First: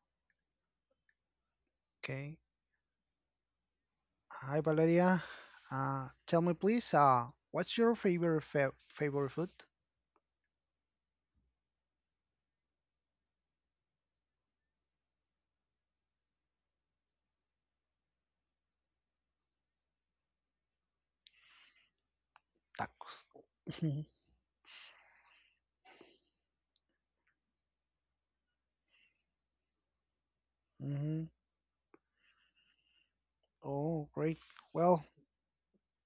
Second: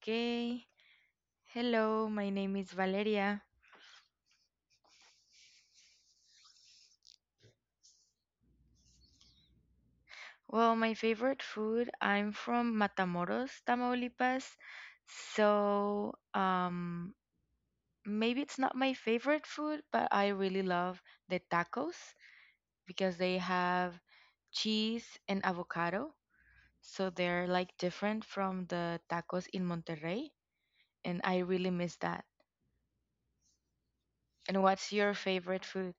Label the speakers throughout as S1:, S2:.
S1: Okay. Hello, my
S2: Okay.
S1: name is Valeria.
S2: Hi, Valeria. Tell me, please, what's your favorite fa favorite food?
S1: Well, my favorite food, I'm from Matamoros, Tamaulipas. So, um, Maybe it's not my favorite food, but I really love the tacos
S2: Tacos.
S1: because they have cheese and avocado. So they're like different from the tacos in Monterrey,
S2: hmm
S1: and I really miss that.
S2: Oh, great.
S1: And what's
S2: Well,
S1: your favorite food?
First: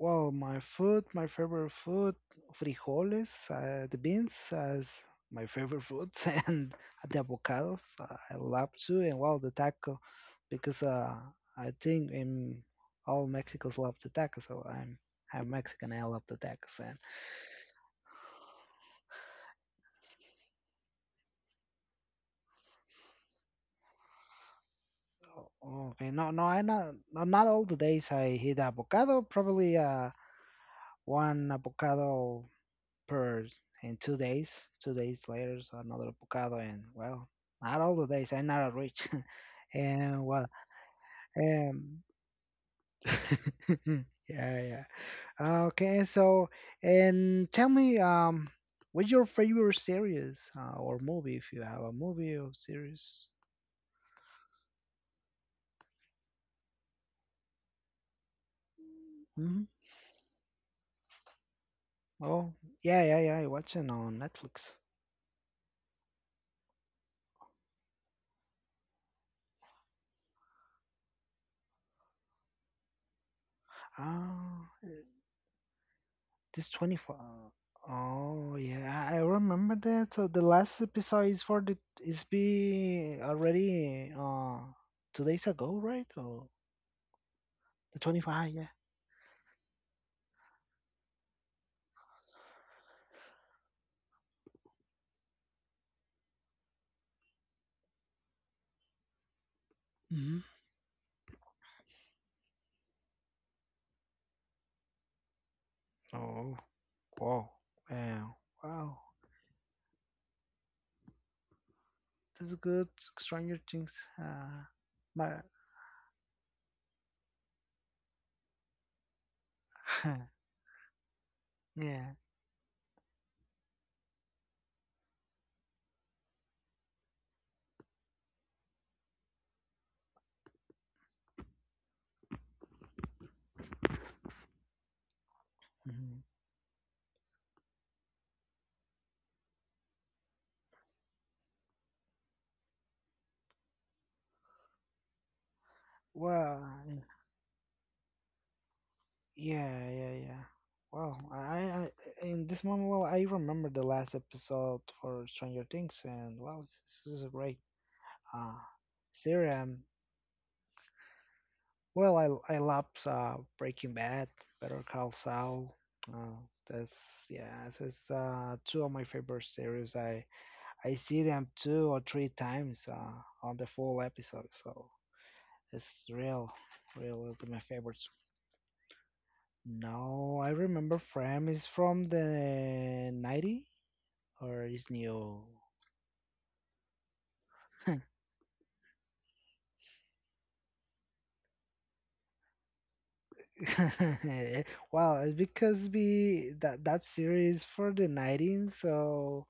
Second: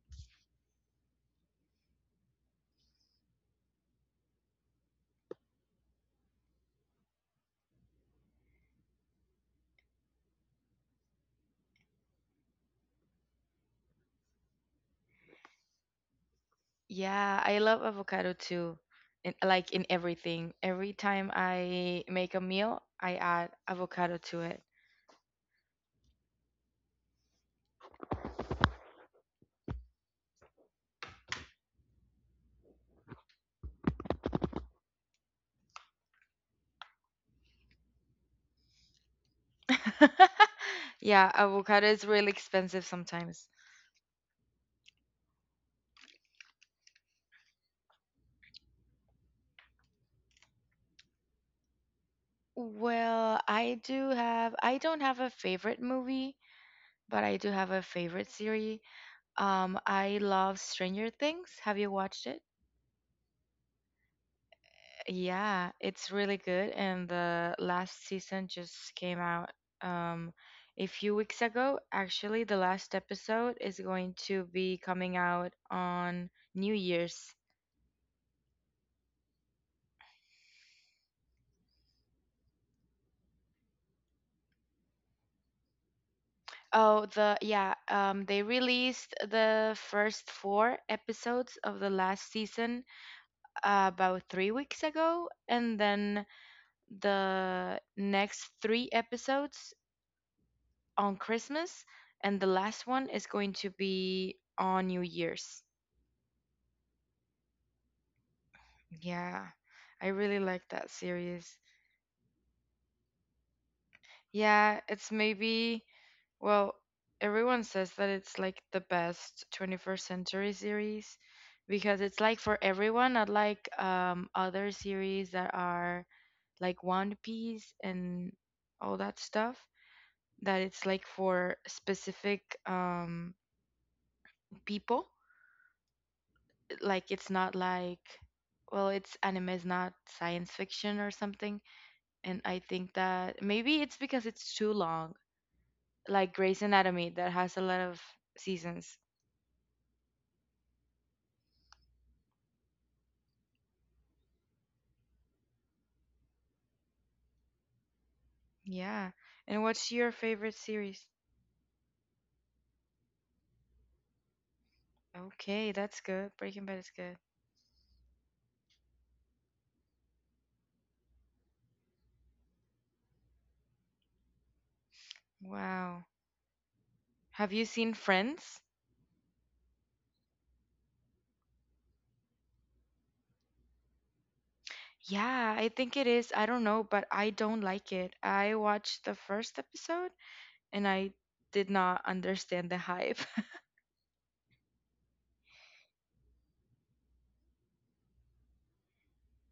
S2: well, my food, my favorite food, frijoles, the beans as my favorite food, and the avocados. I love too, and well, the taco, because I think in all Mexicans love the taco, so I'm Mexican. I love the tacos, and.
S1: Yeah, I love avocado too. In, like in everything. Every time I make a meal, I add avocado to it.
S2: Oh, okay. No, I not no, not all the days I eat avocado. Probably one avocado per in 2 days. 2 days later, so another avocado, and well, not all the days. I'm not a rich, and
S1: Yeah, avocado
S2: um,
S1: is really expensive sometimes.
S2: yeah. Okay, so and tell me, what's your favorite series or movie? If you have a movie or series,
S1: Well, I don't have a favorite movie, but I do have a favorite series.
S2: hmm
S1: I love Stranger Things. Have you watched it?
S2: oh, yeah. I watch it on Netflix.
S1: Yeah, it's really good. And the last season just came out um, a few weeks ago. Actually, the last episode is going to
S2: Ah.
S1: be coming out on
S2: This
S1: New Year's.
S2: 24. Oh, yeah, I remember that. So the last episode is for the is be already 2 days ago, right? Or the
S1: They
S2: 25, yeah.
S1: released the first four episodes of the last season about 3 weeks ago, and then the next three episodes
S2: hmm
S1: on Christmas, and the last one is going to be on New Year's.
S2: Oh, wow. Yeah. Wow.
S1: Yeah, I really like that series.
S2: This is good. Stranger Things.
S1: Yeah, it's
S2: My,
S1: maybe, well, Everyone says that it's like the best 21st century series because
S2: yeah.
S1: it's like for everyone, not like other series that are like One Piece and all that stuff, that it's like for specific people.
S2: hmm
S1: Like it's not like, it's anime, is not science fiction or something. And I think that maybe it's because it's too long, like Grey's
S2: Well,
S1: Anatomy that has a lot of seasons.
S2: yeah. Wow. In this moment, well, I remember the last episode for Stranger Things, and wow, this is great. Uh,
S1: Yeah. And what's
S2: Serum.
S1: your favorite series?
S2: Well, I love Breaking Bad, Better Call
S1: Okay,
S2: Saul.
S1: that's good.
S2: Uh,
S1: Breaking Bad is
S2: that's
S1: good.
S2: yeah, this is two of my favorite series. I see them two or three times on the full episode, so
S1: Wow.
S2: it's real, real it's
S1: Have
S2: my
S1: you seen
S2: favorites.
S1: Friends?
S2: No, I remember Fram is from the 90 or is new.
S1: Yeah, I think it is. I don't know, but I don't like it. I watched the first episode and I did not understand the hype.
S2: Well, it's because we that that series for the 90s, so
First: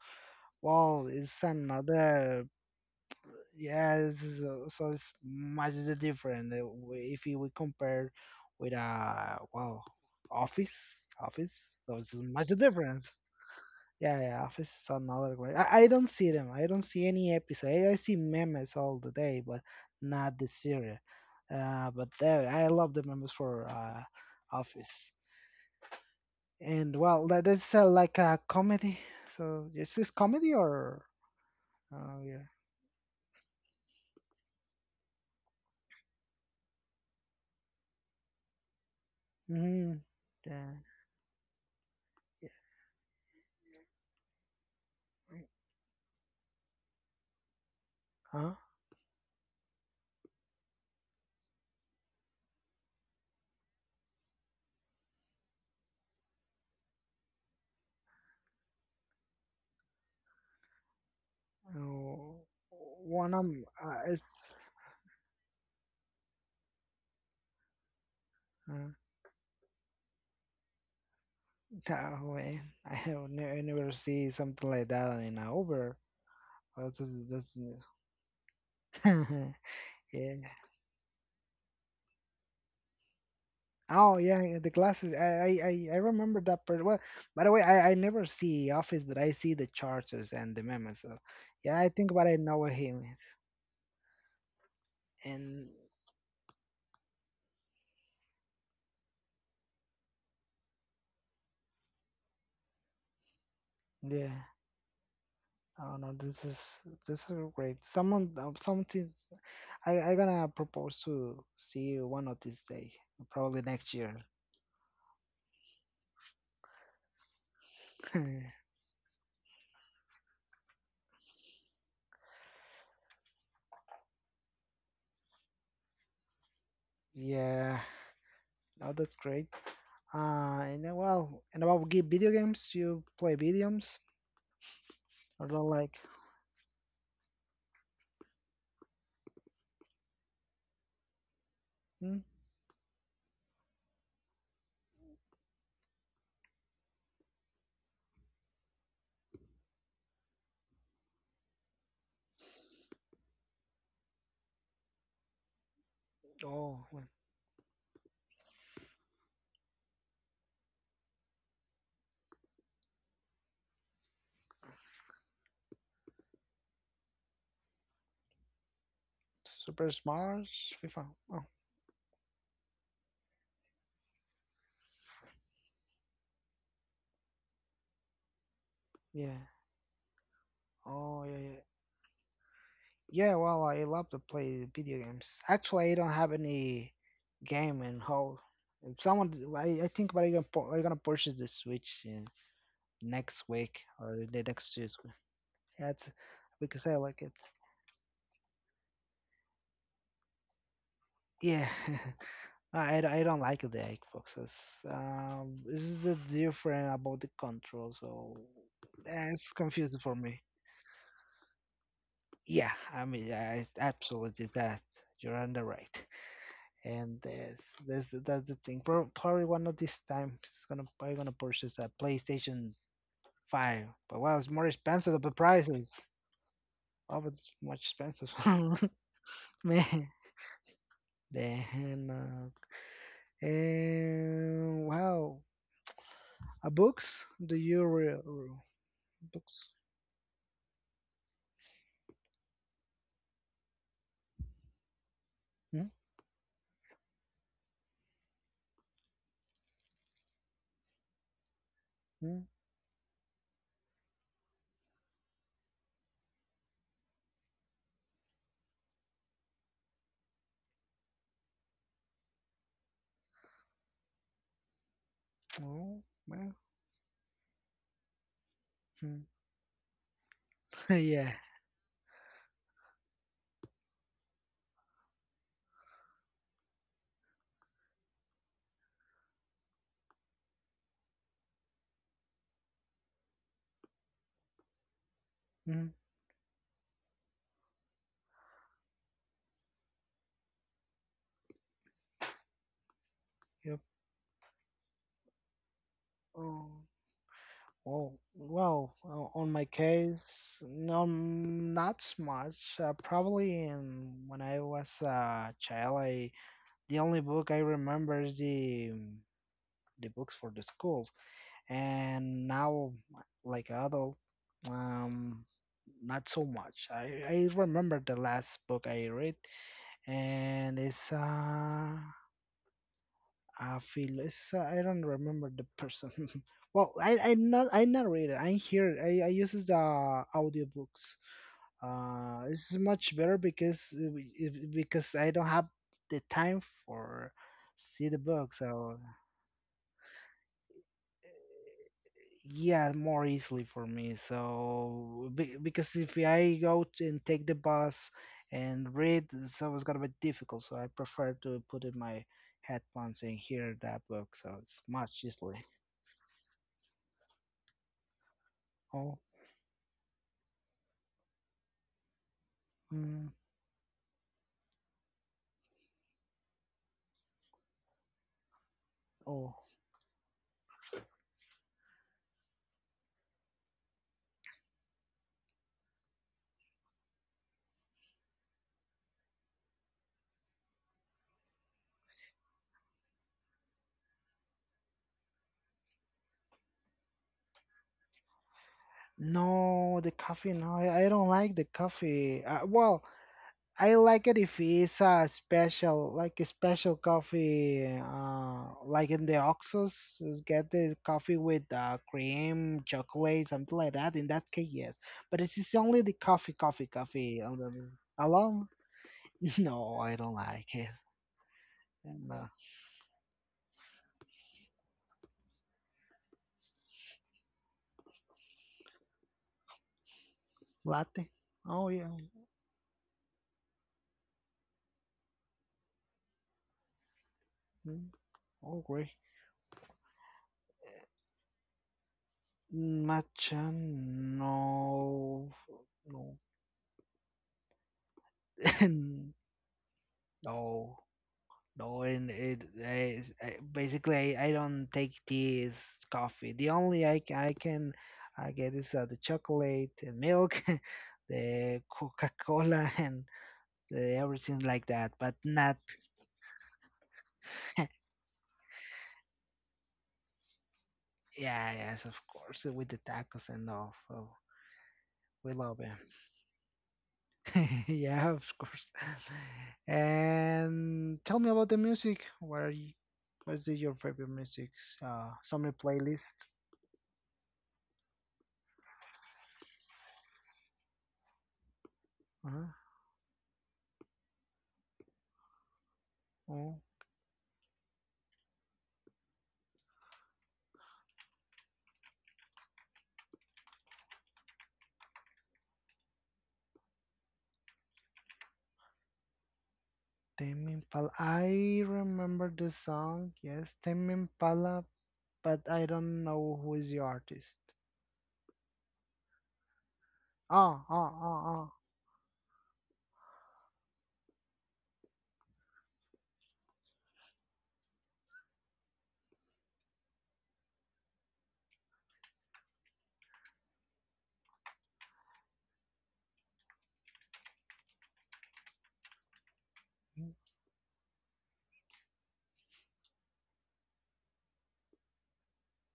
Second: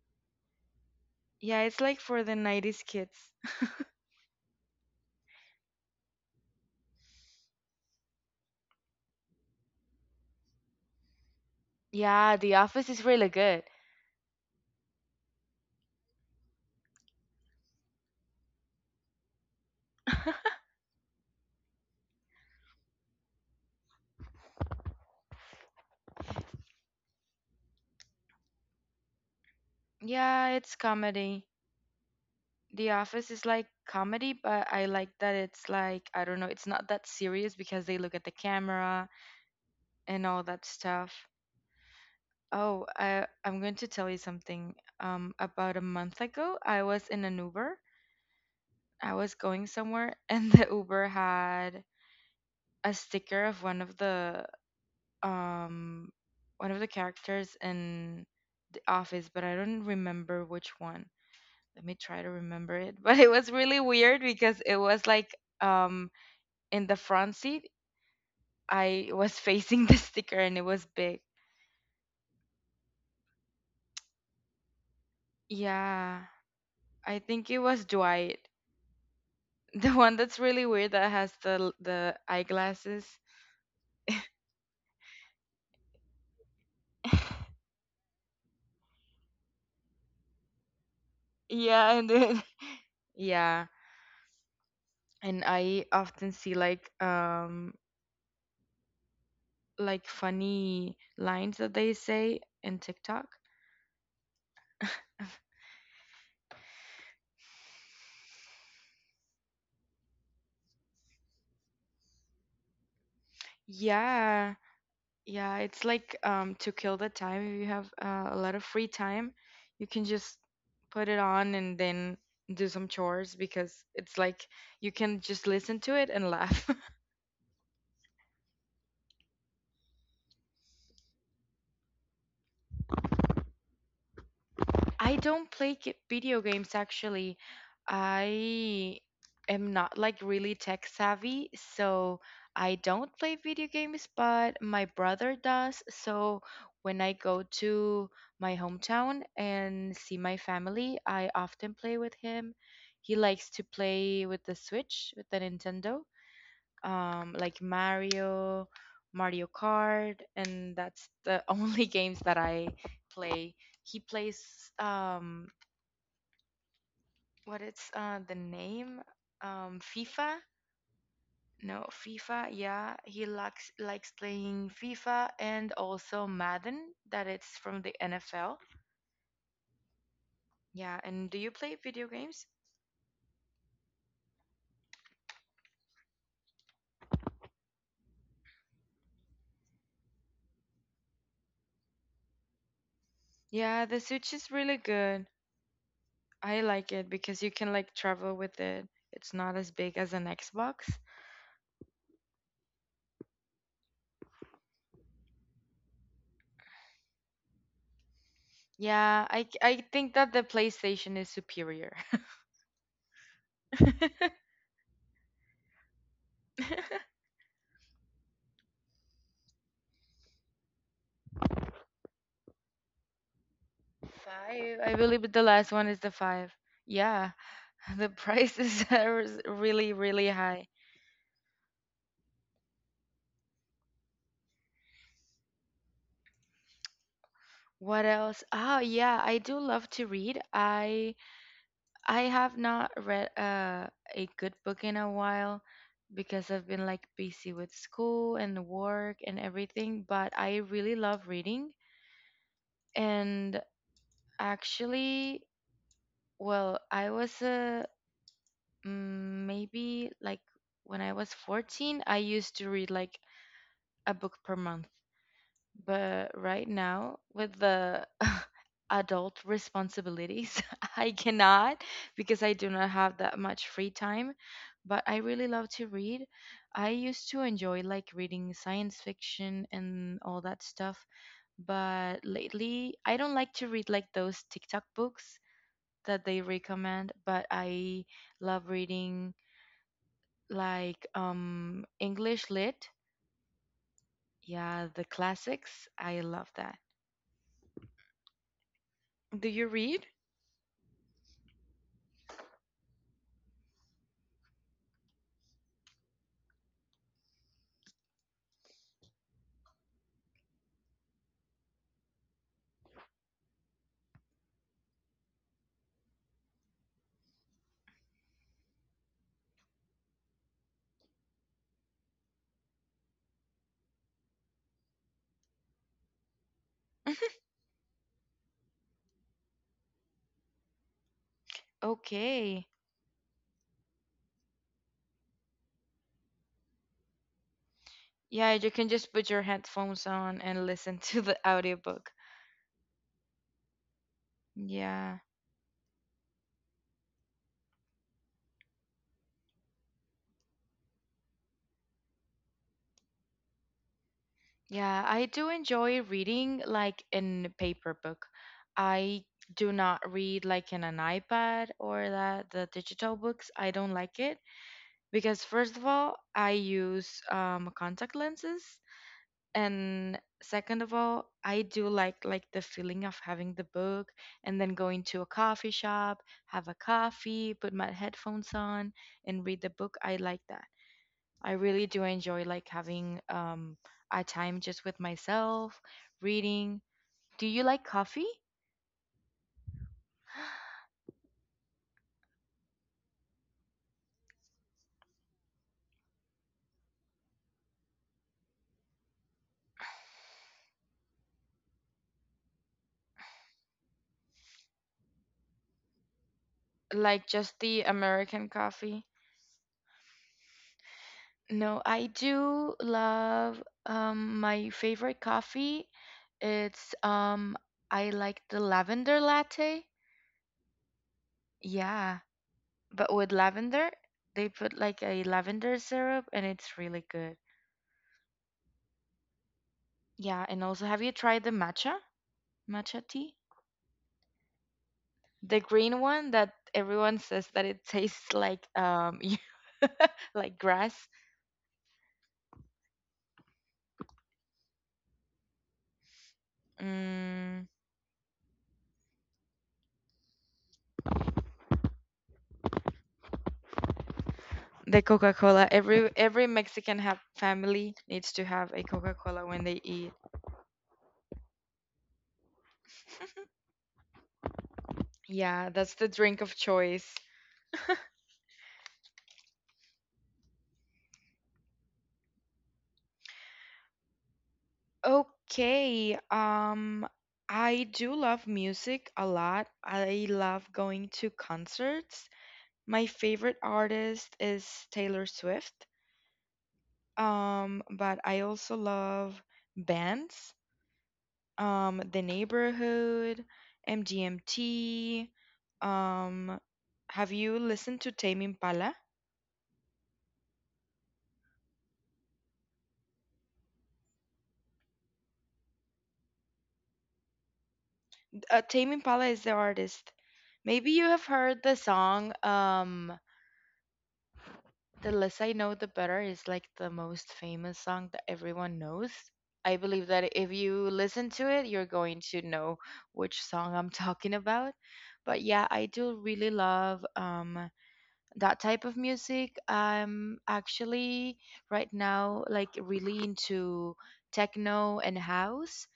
S2: well, it's
S1: Yeah, it's like for the
S2: another.
S1: 90s kids.
S2: Yes, so it's much the different if we compare with well, office, office. So it's
S1: Yeah,
S2: much
S1: The
S2: the
S1: Office is
S2: difference.
S1: really good.
S2: Yeah, office is another great. I don't see them. I don't see any episode. I see memes all the day, but not the series. I love the memes for office. And well, that is like a comedy. So this is this
S1: Yeah,
S2: comedy
S1: it's
S2: or
S1: comedy.
S2: oh yeah.
S1: The Office is like comedy, but I like that it's like, I don't know, it's not that serious because they look at the camera
S2: Mhm.
S1: and all that
S2: Yeah.
S1: stuff. Oh, I'm going to tell you something.
S2: yeah.
S1: About a month ago, I was in an Uber.
S2: Huh?
S1: I was going somewhere, and the Uber had a sticker of um one of the characters in The Office, but I don't remember which one. Let me try to
S2: Oh,
S1: remember it. But it
S2: one
S1: was really weird because
S2: it's
S1: it was like um in the front seat,
S2: uh,
S1: I was facing the sticker and it was big.
S2: that way. I have never, never see something like that in a Uber.
S1: Yeah,
S2: Oh, That's,
S1: I think
S2: that's
S1: it
S2: new.
S1: was Dwight, the one
S2: yeah.
S1: that's really weird that has the eyeglasses.
S2: Oh yeah, the glasses. I remember that part. Well, by the way, I never see Office, but I see the charters and the memes. So yeah, I
S1: Yeah, and
S2: think what I
S1: then
S2: know what him is.
S1: yeah, and
S2: And
S1: I often see like funny lines that they say in TikTok.
S2: yeah. I don't know. This is great. Someone something I gonna propose to see you one of these day, probably next year.
S1: Yeah, Yeah, it's like to kill the time. If you have a lot of free time, you can just put it on and then do some chores because it's like you can just listen to it and laugh.
S2: Yeah, no, that's great. And then, well, and about video games, you play video games?
S1: I
S2: Or
S1: don't
S2: not
S1: play
S2: like,
S1: video games actually. I am not like really tech savvy,
S2: hmm?
S1: so I don't play video games, but my brother does. So when I go to my hometown and see my family, I often play with him. He likes to play with the Switch, with the Nintendo
S2: Oh, well,
S1: like Mario, Mario Kart, and that's the only games that I play. He plays um, what it's the name
S2: Super
S1: FIFA.
S2: Smash, FIFA. Oh,
S1: No, FIFA. Yeah, he likes playing FIFA and also Madden. That it's from the NFL.
S2: yeah.
S1: Yeah,
S2: Oh,
S1: and do you play video games?
S2: Yeah, well, I love to play video games. Actually, I don't have any game in whole. If someone, I think, but I'm gonna purchase the Switch next week
S1: Yeah, the
S2: or
S1: Switch
S2: the
S1: is
S2: next
S1: really
S2: year.
S1: good.
S2: That's
S1: I
S2: because
S1: like
S2: I
S1: it
S2: like it.
S1: because you can like travel with it. It's not as big as an Xbox.
S2: Yeah, I don't like the Xboxes. This is the different about the control, so
S1: Yeah, I
S2: it's
S1: I
S2: confusing
S1: think
S2: for
S1: that
S2: me.
S1: the PlayStation is superior.
S2: Yeah, I mean, I it's absolutely that. You're on the right, and that's the thing. Probably one of these times, it's gonna probably gonna purchase a PlayStation Five, but well, it's more
S1: Five. I
S2: expensive. The
S1: believe the last
S2: prices,
S1: one is the five.
S2: oh,
S1: Yeah,
S2: it's much
S1: the
S2: expensive.
S1: prices are really,
S2: Man,
S1: really high.
S2: then And wow, a books? Do you
S1: What
S2: read
S1: else? Oh, yeah, I do
S2: books?
S1: love to read. I have not read a good book in a while
S2: Hmm?
S1: because I've been like busy with school and work and everything, but I really love reading.
S2: Hmm?
S1: And actually, well, I was Mm, maybe like when I was 14, I used to read like a book per month.
S2: Oh,
S1: But
S2: well.
S1: right now, with the
S2: Hmm.
S1: adult responsibilities, I
S2: yeah.
S1: cannot because I do not have that much free time. But I really love to read. I used to enjoy like reading science fiction and all that stuff. But lately, I don't like to read like those TikTok books
S2: Hmm.
S1: that they recommend, but I love reading like English lit.
S2: Yep.
S1: Yeah, the classics. I love
S2: Oh.
S1: that.
S2: Wow. Wow. On
S1: Do
S2: my
S1: you read?
S2: case, no, not so much. When I was a child, I the only book I remember is the books for the school. And now like adult um not so much i remember the last book I read and it's I feel it's I don't remember the person well I not read it I hear i uses the audiobooks
S1: Okay.
S2: it's much better because because I don't have the time for see the book
S1: Yeah, you can
S2: so
S1: just put your headphones on and listen to the audiobook.
S2: yeah, more easily for me.
S1: Yeah.
S2: So because if I go to and take the bus and read, so it's gonna be difficult. So I prefer to put in my headphones and hear that book. So it's
S1: Yeah,
S2: much
S1: I do
S2: easily.
S1: enjoy reading like in paper book.
S2: Oh,
S1: I do not read like in an iPad or that the digital
S2: mm,
S1: books. I don't like it because first of all, I use contact lenses
S2: oh.
S1: and second of all, I do like the feeling of having the book and then going to a coffee shop, have a coffee, put my headphones on and read the book. I like that. I really do enjoy like having a time just with myself reading. Do you like coffee?
S2: No, the coffee. No, I don't like the coffee. Well, I like it if it's a special, like a special coffee, like in the Oxos, is get the coffee with cream, chocolate, something like that. In that case, yes. But it's just only the
S1: Like
S2: coffee
S1: just the american
S2: alone.
S1: coffee?
S2: No, I don't like it.
S1: No, I
S2: And
S1: do love my favorite coffee, it's I like the lavender latte.
S2: latte. Oh yeah.
S1: Yeah, but with lavender, they put like a lavender syrup and it's really good.
S2: Mm, oh great.
S1: Yeah, and also, have you tried the matcha? Matcha tea?
S2: Matcha. No.
S1: The green
S2: No.
S1: one that everyone says that it tastes like like
S2: no.
S1: grass.
S2: No, and it, I don't take tea is coffee. The only I, ca- I
S1: Mm,
S2: can I get is the chocolate and milk, the Coca-Cola and the, everything like
S1: the
S2: that. But
S1: Coca-Cola.
S2: not
S1: Every Mexican have family needs to have a Coca-Cola when they eat.
S2: yeah, yes, of course with the tacos and all. So we
S1: Yeah,
S2: love it.
S1: that's the drink of choice.
S2: yeah, of course. And tell me about the music. What's your favorite music? Summer
S1: Okay.
S2: playlist.
S1: I do love music a lot. I love going to concerts.
S2: Uh-huh.
S1: My favorite artist is Taylor Swift.
S2: Oh.
S1: But I also love bands. The Neighborhood, MGMT. Um, have you listened to Tame Impala?
S2: Tame Impala. I remember the song. Yes, Tame Impala, but I don't know who is the artist.
S1: Tame Impala is the artist.
S2: Ah,
S1: Maybe you
S2: ah,
S1: have
S2: ah,
S1: heard
S2: ah.
S1: the song. The Less I Know, the Better is like the most famous song that everyone knows. I believe that if you listen to it, you're going to know which song I'm talking about. But yeah, I do really love that type of music. I'm actually right now like really into techno and house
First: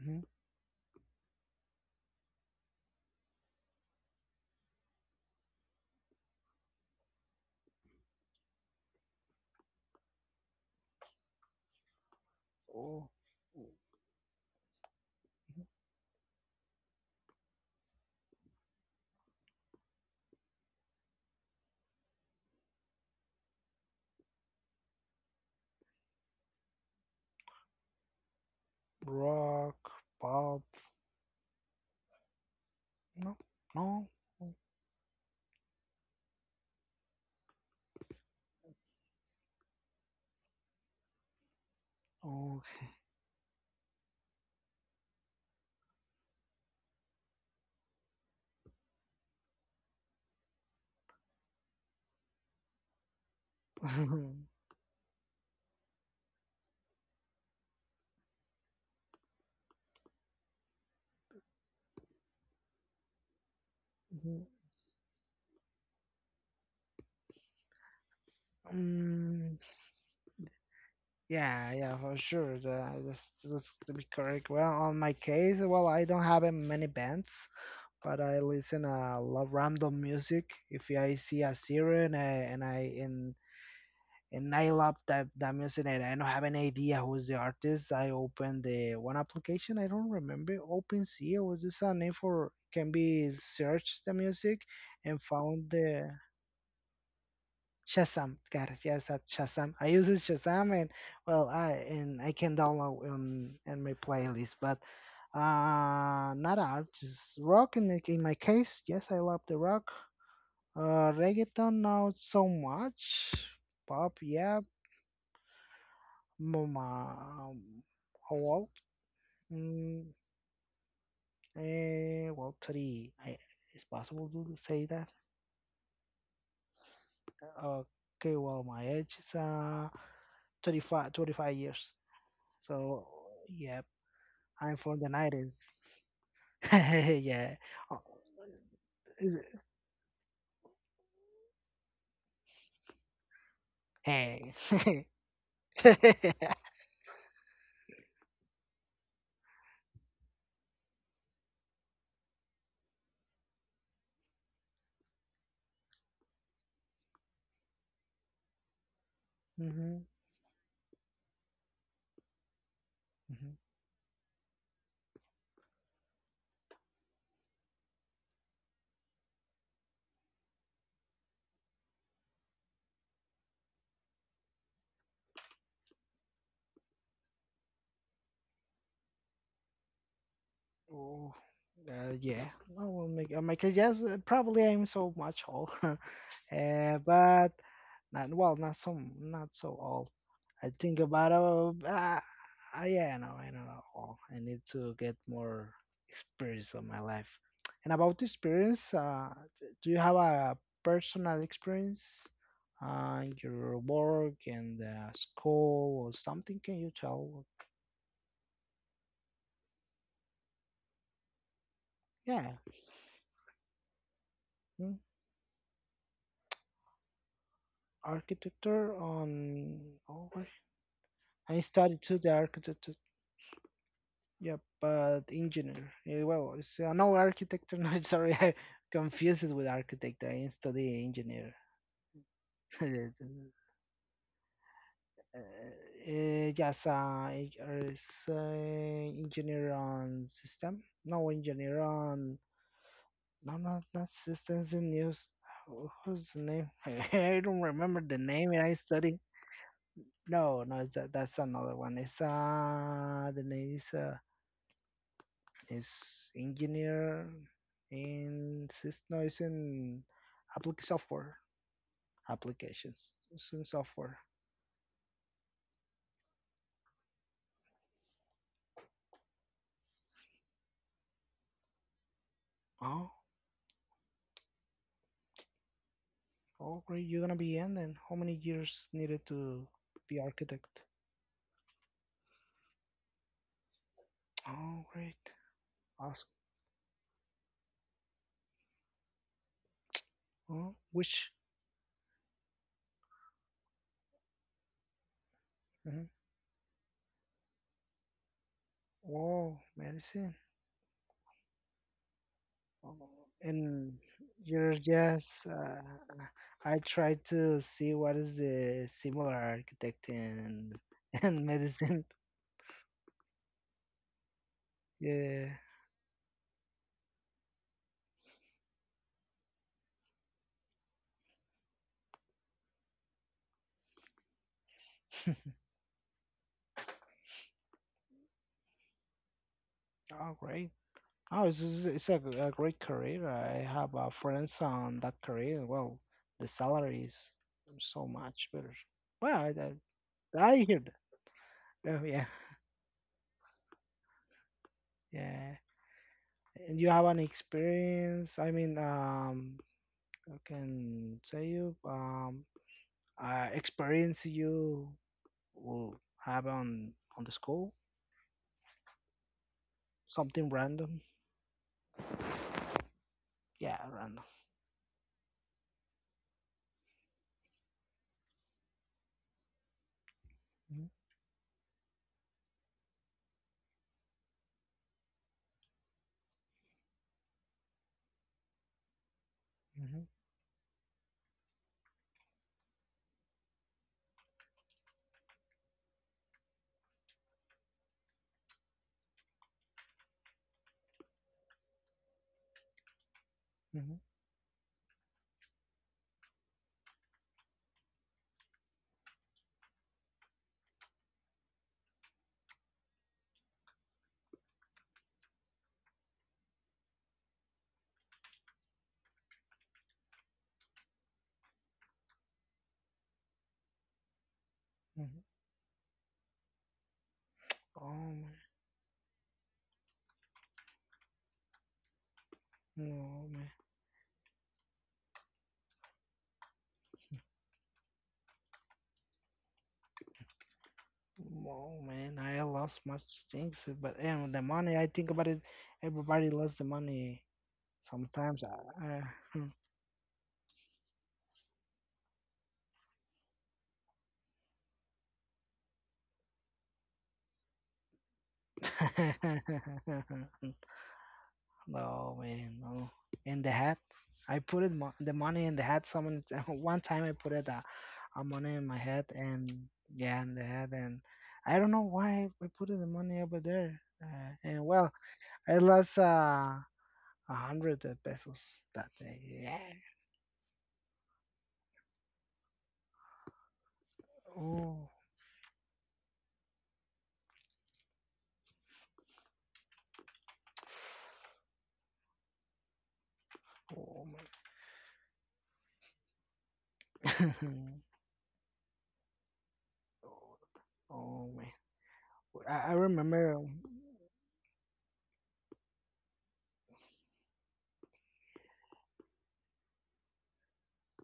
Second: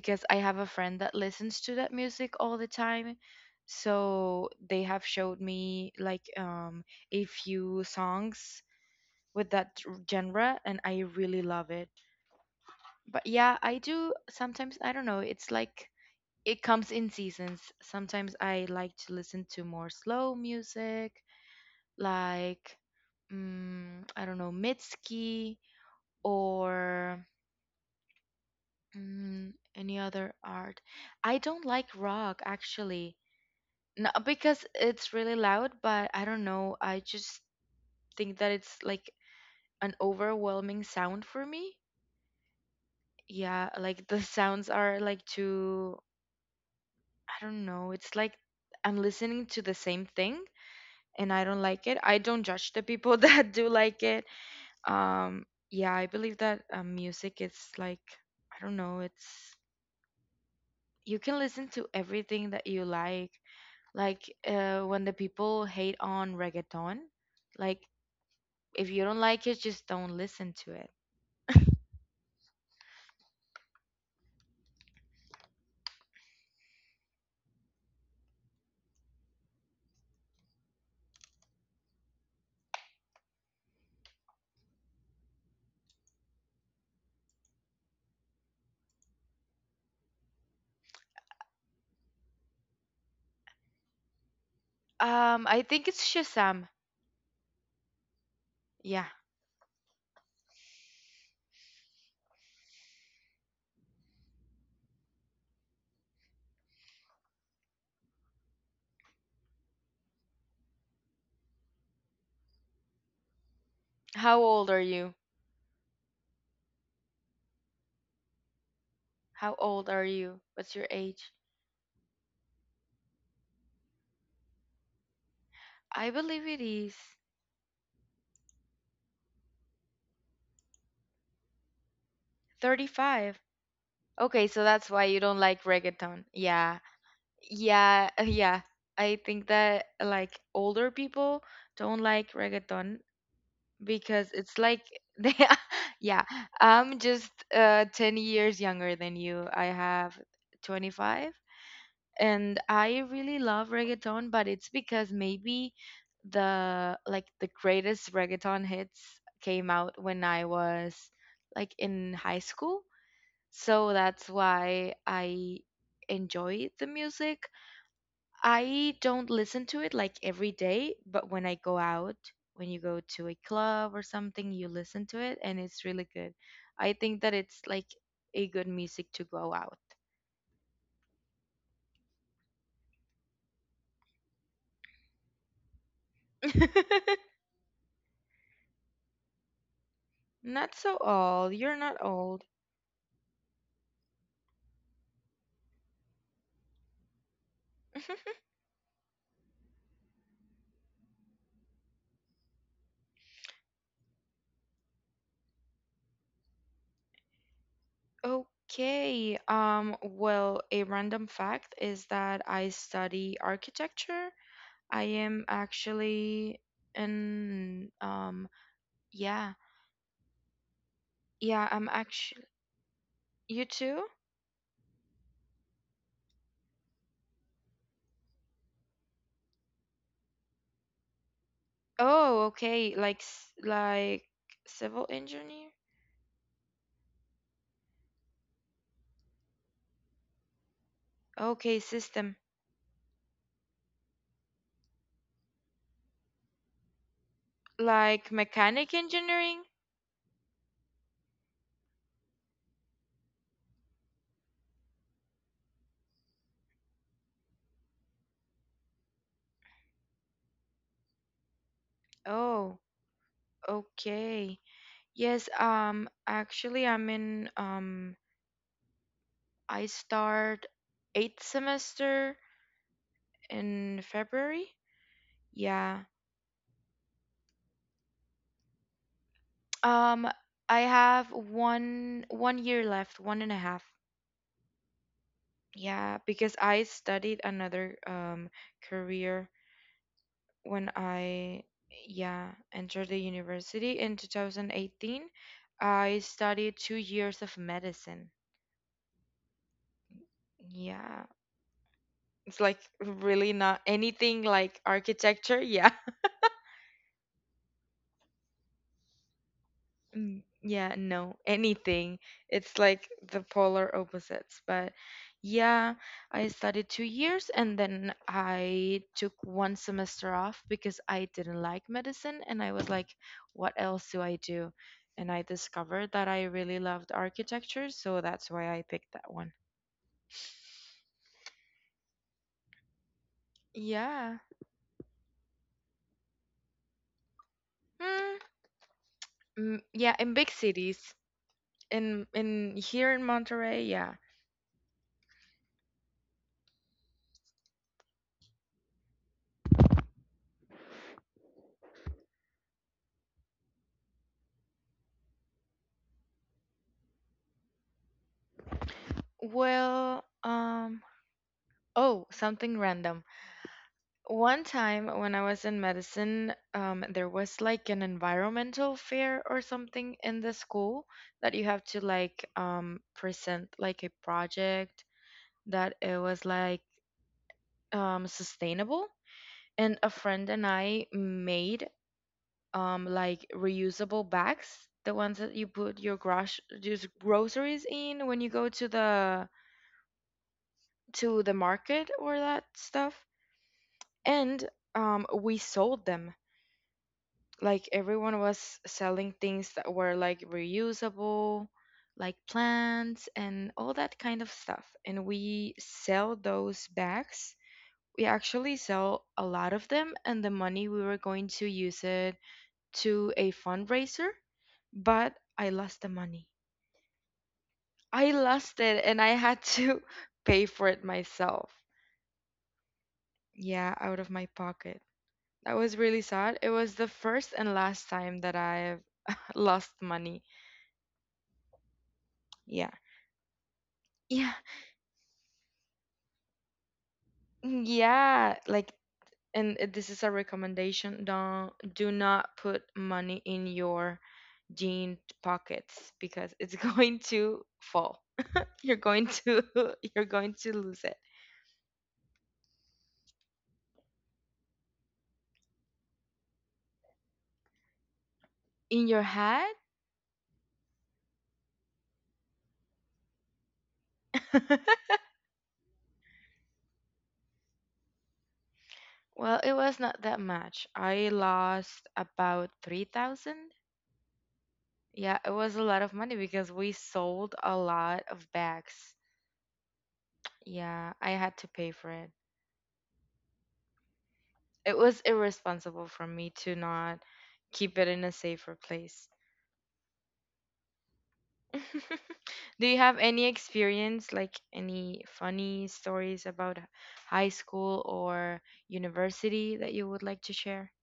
S2: Mm-hmm.
S1: I have a friend that listens to that music all the time. So they have showed me like a few songs with that genre and I really love it.
S2: Oh,
S1: But yeah, I do sometimes, I don't know, it's like it comes in seasons. Sometimes I like to listen to more slow music, like I don't know, Mitski, or
S2: rock,
S1: any other
S2: pop.
S1: art. I don't like rock actually.
S2: No, no.
S1: Not because it's really loud, but I don't know, I just think that it's like an overwhelming sound for me.
S2: Oh, okay.
S1: Yeah, like the sounds are like too, I don't know. It's like I'm listening to the same thing and I don't like it. I don't judge the people that do like it. Um, yeah, I believe that music is like, I don't know, it's you can listen to everything that you like. Like
S2: Mhm.
S1: when the people hate on reggaeton, like if you don't like
S2: Mm,
S1: it, just don't listen to it.
S2: yeah, for sure. That's to be correct. Well, on my case, well, I don't have many bands. But I listen a lot random music. If I see a singer and I and and I love that music and I don't have any idea who's the artist, I open the one application. I don't remember OpenSea was this a name for can be search the music and
S1: I
S2: found
S1: think
S2: the
S1: it's Shazam.
S2: Shazam. God, yes,
S1: Yeah.
S2: that's Shazam. I use it Shazam and well, I and I can download in my playlist, but not art, just rock in, in my case yes I love the rock reggaeton now so much. Pop,
S1: How
S2: yeah.
S1: old are you?
S2: Mama, well,
S1: How old
S2: mm,
S1: are you? What's your age?
S2: eh, well, it's possible to say that.
S1: I believe it is
S2: Okay, well, my age is 25, 25 years. So,
S1: 35.
S2: yeah,
S1: Okay, so
S2: I'm
S1: that's
S2: from the
S1: why you don't
S2: 90s.
S1: like reggaeton. Yeah.
S2: yeah. Oh,
S1: Yeah, yeah. I
S2: is
S1: think
S2: it-
S1: that like older people don't like reggaeton because
S2: Hey.
S1: it's like they yeah, I'm just 10 years younger than you. I have 25 and I really love reggaeton, but it's because maybe the like the greatest reggaeton hits came out
S2: hmm
S1: when I was like in high school. So that's why I enjoy the music. I don't listen to it like every day, but when I go out, when you go to a club or something, you listen to it and it's really good. I think that it's like a good music to go out.
S2: Oh, yeah. No, well, Michael Jackson. Probably I'm so much old, but not well, not so, not so old. I
S1: Not
S2: think
S1: so
S2: about
S1: old. You're not old.
S2: yeah, no, I don't know. Oh, I need to get more experience of my life. And about the experience, do you have a personal experience in your work and school or something? Can you tell?
S1: Okay. Well, a random fact is that
S2: Yeah,
S1: I study architecture.
S2: mm,
S1: I am actually an
S2: architecture on.
S1: Yeah.
S2: Oh, I
S1: Yeah, I'm
S2: studied to the
S1: actually,
S2: architect,
S1: you too?
S2: yeah, but engineer. Well, it's, no architect. No, sorry, I confused it with architect. I study engineer.
S1: Oh, okay. Like s- like civil engineer?
S2: Yes, I is engineer on system. No engineer
S1: Okay,
S2: on
S1: system.
S2: no no not systems in news. Who's the name? I don't remember the
S1: Like
S2: name. I
S1: mechanic
S2: study.
S1: engineering?
S2: No, no, it's that, that's another one. It's the name is engineer in system is in applic software
S1: Oh,
S2: applications. It's in software.
S1: okay. Yes, actually I'm in I start eighth semester
S2: Oh,
S1: in February. Yeah.
S2: oh great, you're gonna be in then. How many years needed to be
S1: Um
S2: architect?
S1: I have one year left, one and a half.
S2: Oh great.
S1: Yeah,
S2: Awesome.
S1: because I studied another career
S2: Oh,
S1: when
S2: which
S1: I yeah, entered the university in 2018.
S2: mhm.
S1: I studied 2 years of medicine.
S2: Oh, medicine.
S1: Yeah, it's like
S2: Oh,
S1: really not
S2: and
S1: anything
S2: you're
S1: like
S2: just
S1: architecture. Yeah.
S2: I tried to see what is the similar architect in
S1: Yeah, no,
S2: and medicine.
S1: anything. It's like the polar opposites. But
S2: Yeah.
S1: yeah, I studied 2 years and then I took one semester off because I didn't like medicine and I was like, what else do I do? And I discovered that I really loved architecture, so that's why I picked that one.
S2: Oh, great. Oh, a great career. I have
S1: Yeah.
S2: friends on that career. Well, the salary is so
S1: Mm,
S2: much better. Well, I,
S1: mm, yeah, in big
S2: I hear that.
S1: cities.
S2: Oh, yeah,
S1: In here in Monterrey, yeah.
S2: yeah. And you have an experience. I mean, I can say you experience you will have on the school
S1: Well,
S2: something random.
S1: oh, something random.
S2: Yeah, random.
S1: One time when I was in medicine, there was like an environmental fair or something in the
S2: Mm-hmm,
S1: school that you have to like present like a project that it was like sustainable.
S2: mm-hmm,
S1: And a friend and I made like reusable bags, the ones that you put your grosh just groceries in when you go to the market or that stuff.
S2: mm-hmm.
S1: And we sold them, like everyone was selling things that were like reusable, like plants and all that kind of stuff. And we sell those bags. We actually sell a lot of them, and the money we were going to use it to a fundraiser,
S2: mm-hmm.
S1: but I lost the money.
S2: Oh my,
S1: I lost it and I had to pay for it myself.
S2: no, man.
S1: Yeah, out of my pocket. That was really sad. It was the first and last time that I've lost money.
S2: Wow, man, I lost
S1: Yeah.
S2: much things, but and the
S1: Yeah.
S2: money I think about it, everybody lost the money sometimes.
S1: Yeah, like and this is a recommendation. Don't, do not put money in your jean pockets because it's going to fall. You're going to
S2: I
S1: you're going to lose it.
S2: no, man, no. In the hat, I put it mo- the money in the hat. Someone one time I put it a money in my hat
S1: In your
S2: and
S1: hat?
S2: yeah, in the hat, and I don't know why I put the money over there. And well, I lost a hundred pesos that day. Yeah.
S1: Well, it was not that much. I lost about 3,000.
S2: Oh.
S1: Yeah, it was a lot of money because we sold a lot of bags. Yeah, I had to pay for it.
S2: Oh, my.
S1: It was irresponsible for me to not
S2: oh,
S1: keep it in a safer place.
S2: oh man, I
S1: Do you have
S2: remember.
S1: any experience, like any funny stories about high school or university that you would like to share?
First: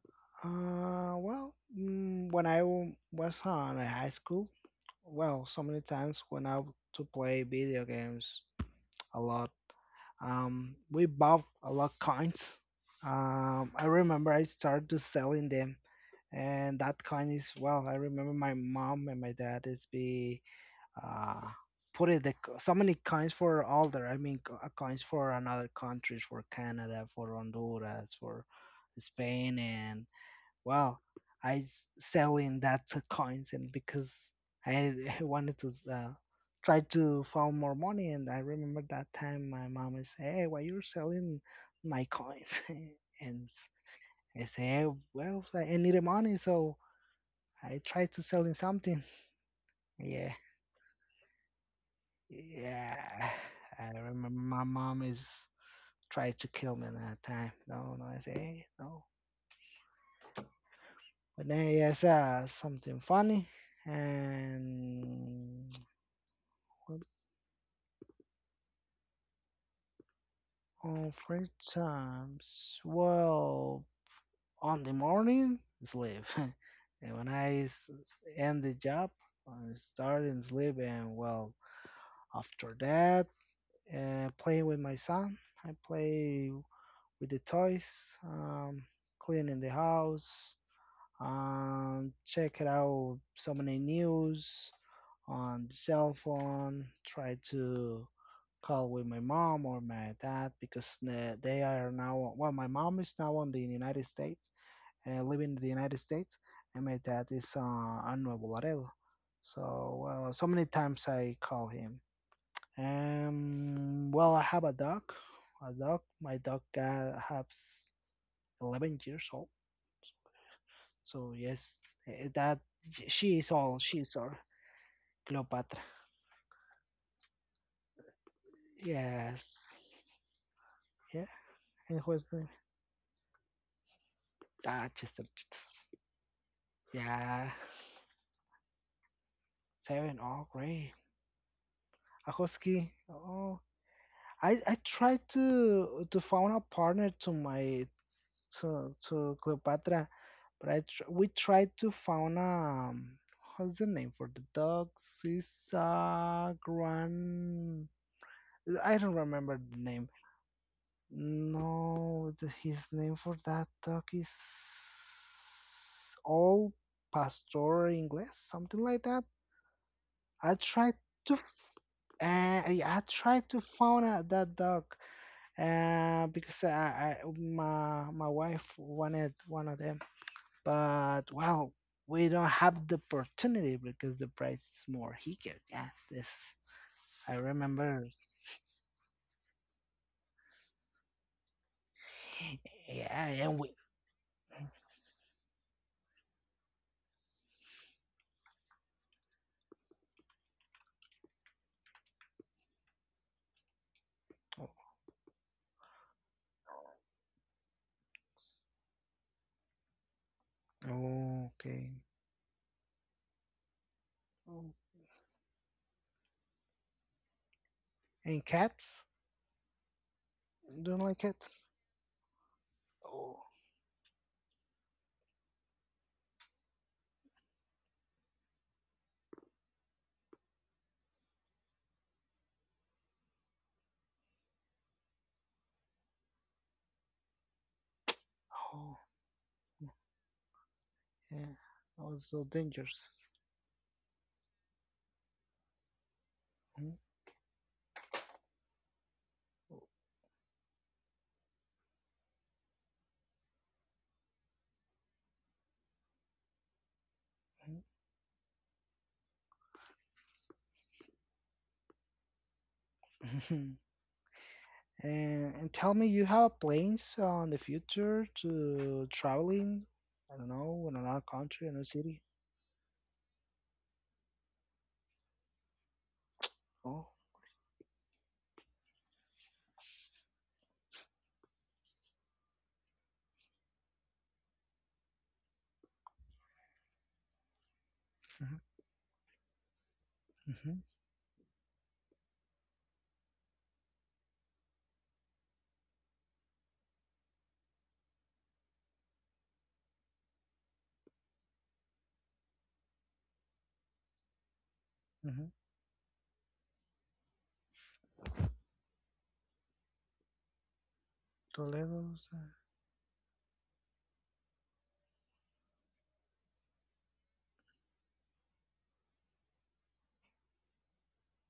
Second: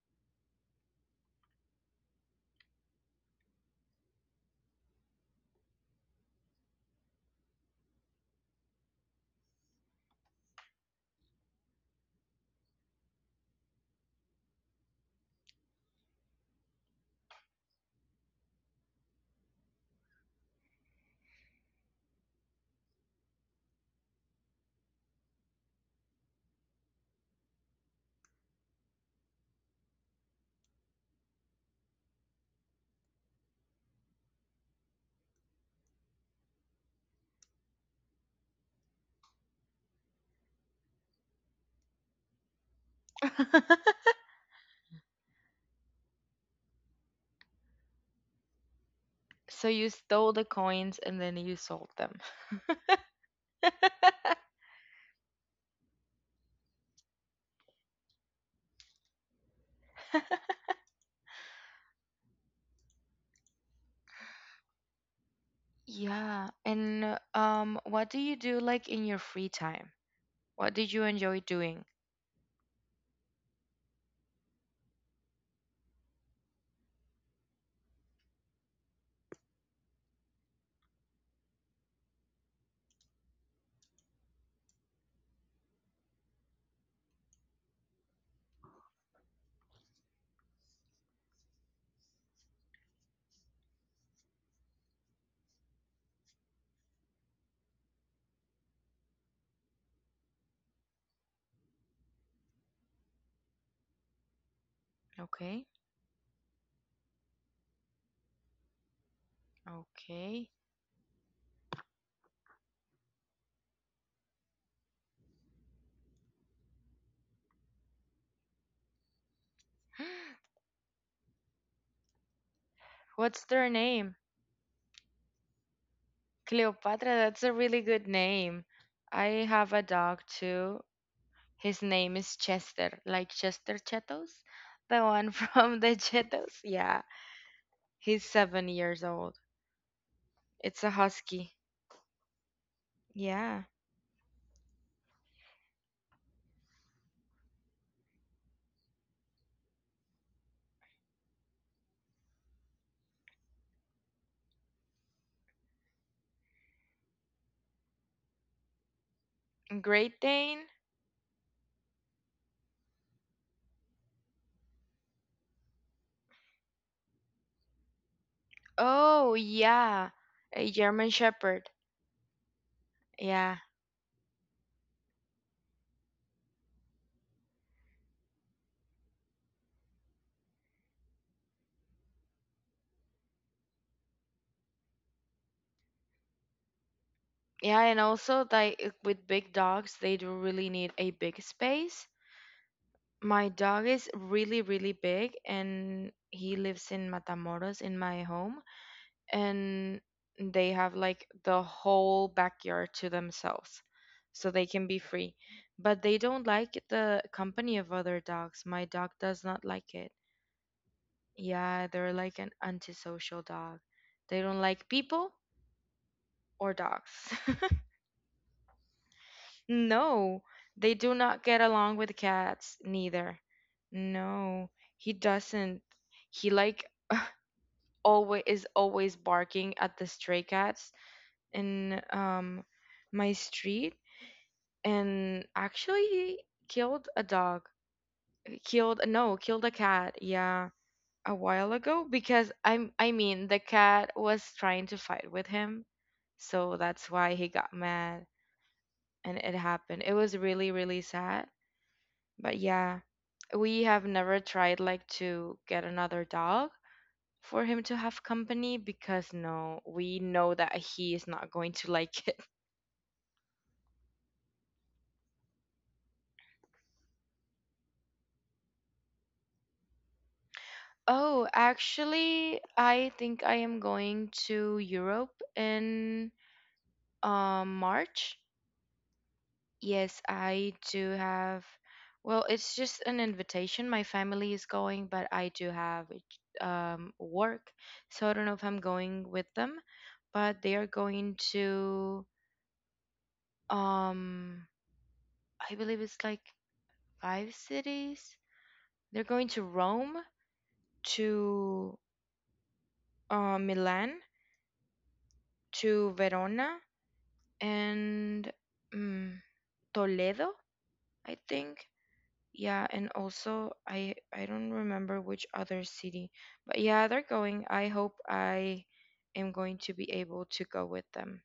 S2: Well, when was on a high school, well, so many times when to play video games a lot, we bought a lot coins. I remember I started to selling them, and that coin is well. I remember my mom and my dad is be uh, put it the so many coins for older. I mean, coins for another countries, for Canada, for Honduras, for Spain, and well, selling that to coins, and because I wanted to try to found more money. And I remember that time my mom is, hey, why you're selling my coins, and s- I say, "Eh, well, I need the money, so I tried to selling something,
S1: So you
S2: yeah.
S1: stole the coins and then you sold them.
S2: Yeah, I remember my mom is tried to kill me that time. No, no, I say, "Hey, no. But then yes, something funny and
S1: Yeah,
S2: what
S1: and what do you do like in your free time? What did you
S2: on
S1: enjoy
S2: free
S1: doing?
S2: times. Well, on the morning sleep, and end the job, I start in sleep, and well, after that, playing with my son. I play with the toys, um, cleaning the house. Check it out so many news on the cell phone. Try to call with my mom or my dad because they are now. Well, my mom is now on the United States, living in
S1: Okay,
S2: the United States, and my dad is on Nuevo Laredo. So, well, so
S1: okay.
S2: many times I call him. Well, I have a dog. A dog. My dog has 11 years old, so yes, eh, that she
S1: What's
S2: is
S1: their
S2: all. She is
S1: name?
S2: all Cleopatra.
S1: Cleopatra, that's a really good name.
S2: Yes.
S1: I have a dog too.
S2: Yeah.
S1: His
S2: And
S1: name
S2: who's
S1: is
S2: the
S1: Chester, like Chester Chetos,
S2: ah
S1: the
S2: Chester?
S1: one
S2: Chester.
S1: from the Chetos. Yeah,
S2: Yeah.
S1: he's 7 years old.
S2: Seven. Oh
S1: It's
S2: great.
S1: a husky.
S2: Ahoski. Oh,
S1: Yeah.
S2: I tried to found a partner to my to Cleopatra, but I tr we tried to found. What's the name for the dogs? Is Gran. I don't remember the name.
S1: Great Dane?
S2: No, the, his name for that dog is All Pastor English, something like that.
S1: Oh, yeah.
S2: I
S1: A
S2: tried
S1: German
S2: to,
S1: Shepherd.
S2: f- I tried to
S1: Yeah.
S2: find out that dog, because I my wife wanted one of them, but well, we don't have the opportunity because the price is more here. Yeah, this I
S1: Yeah, and
S2: remember.
S1: also like with big dogs, they do really need a big space.
S2: Yeah,
S1: My
S2: and we.
S1: dog is really, really big and he lives in Matamoros in my home, and they have like the whole backyard to themselves, so they can be free, but they don't like the company of other dogs. My dog does not like it,
S2: Oh,
S1: yeah.
S2: okay.
S1: They're like an antisocial dog. They don't like people or dogs.
S2: And cats?
S1: No,
S2: You
S1: they
S2: don't like
S1: do not
S2: cats?
S1: get along with cats
S2: Oh,
S1: neither. No, he doesn't. He like always is always barking at the stray cats in my street, and actually killed a dog,
S2: oh,
S1: killed, no, killed a cat, yeah, a
S2: yeah.
S1: while ago
S2: Also so
S1: because
S2: dangerous.
S1: I mean the cat was trying to fight with him, so
S2: Mhm.
S1: that's why he got mad, and it happened. It was really, really sad. But yeah, we have never tried like to get another dog for him to have company because, no, we know that he is not going to like it.
S2: and, and tell me, you have plans on the future to traveling? I don't know, in another
S1: Oh,
S2: country, another city.
S1: actually, I think I am going to Europe in
S2: Oh,
S1: March. Yes, I do have. Well, it's just an invitation. My family is going, but I do have work, so I don't know
S2: mm-hmm,
S1: if I'm going with them, but they
S2: mm-hmm.
S1: are going to, um, I believe it's like five cities. They're going to Rome, to Milan,
S2: Mm-hmm.
S1: to Verona, and mm, Toledo, I think.
S2: Toledo's.
S1: Yeah, and also I don't remember which other city, but yeah, they're going. I hope I am going to be able to go with them.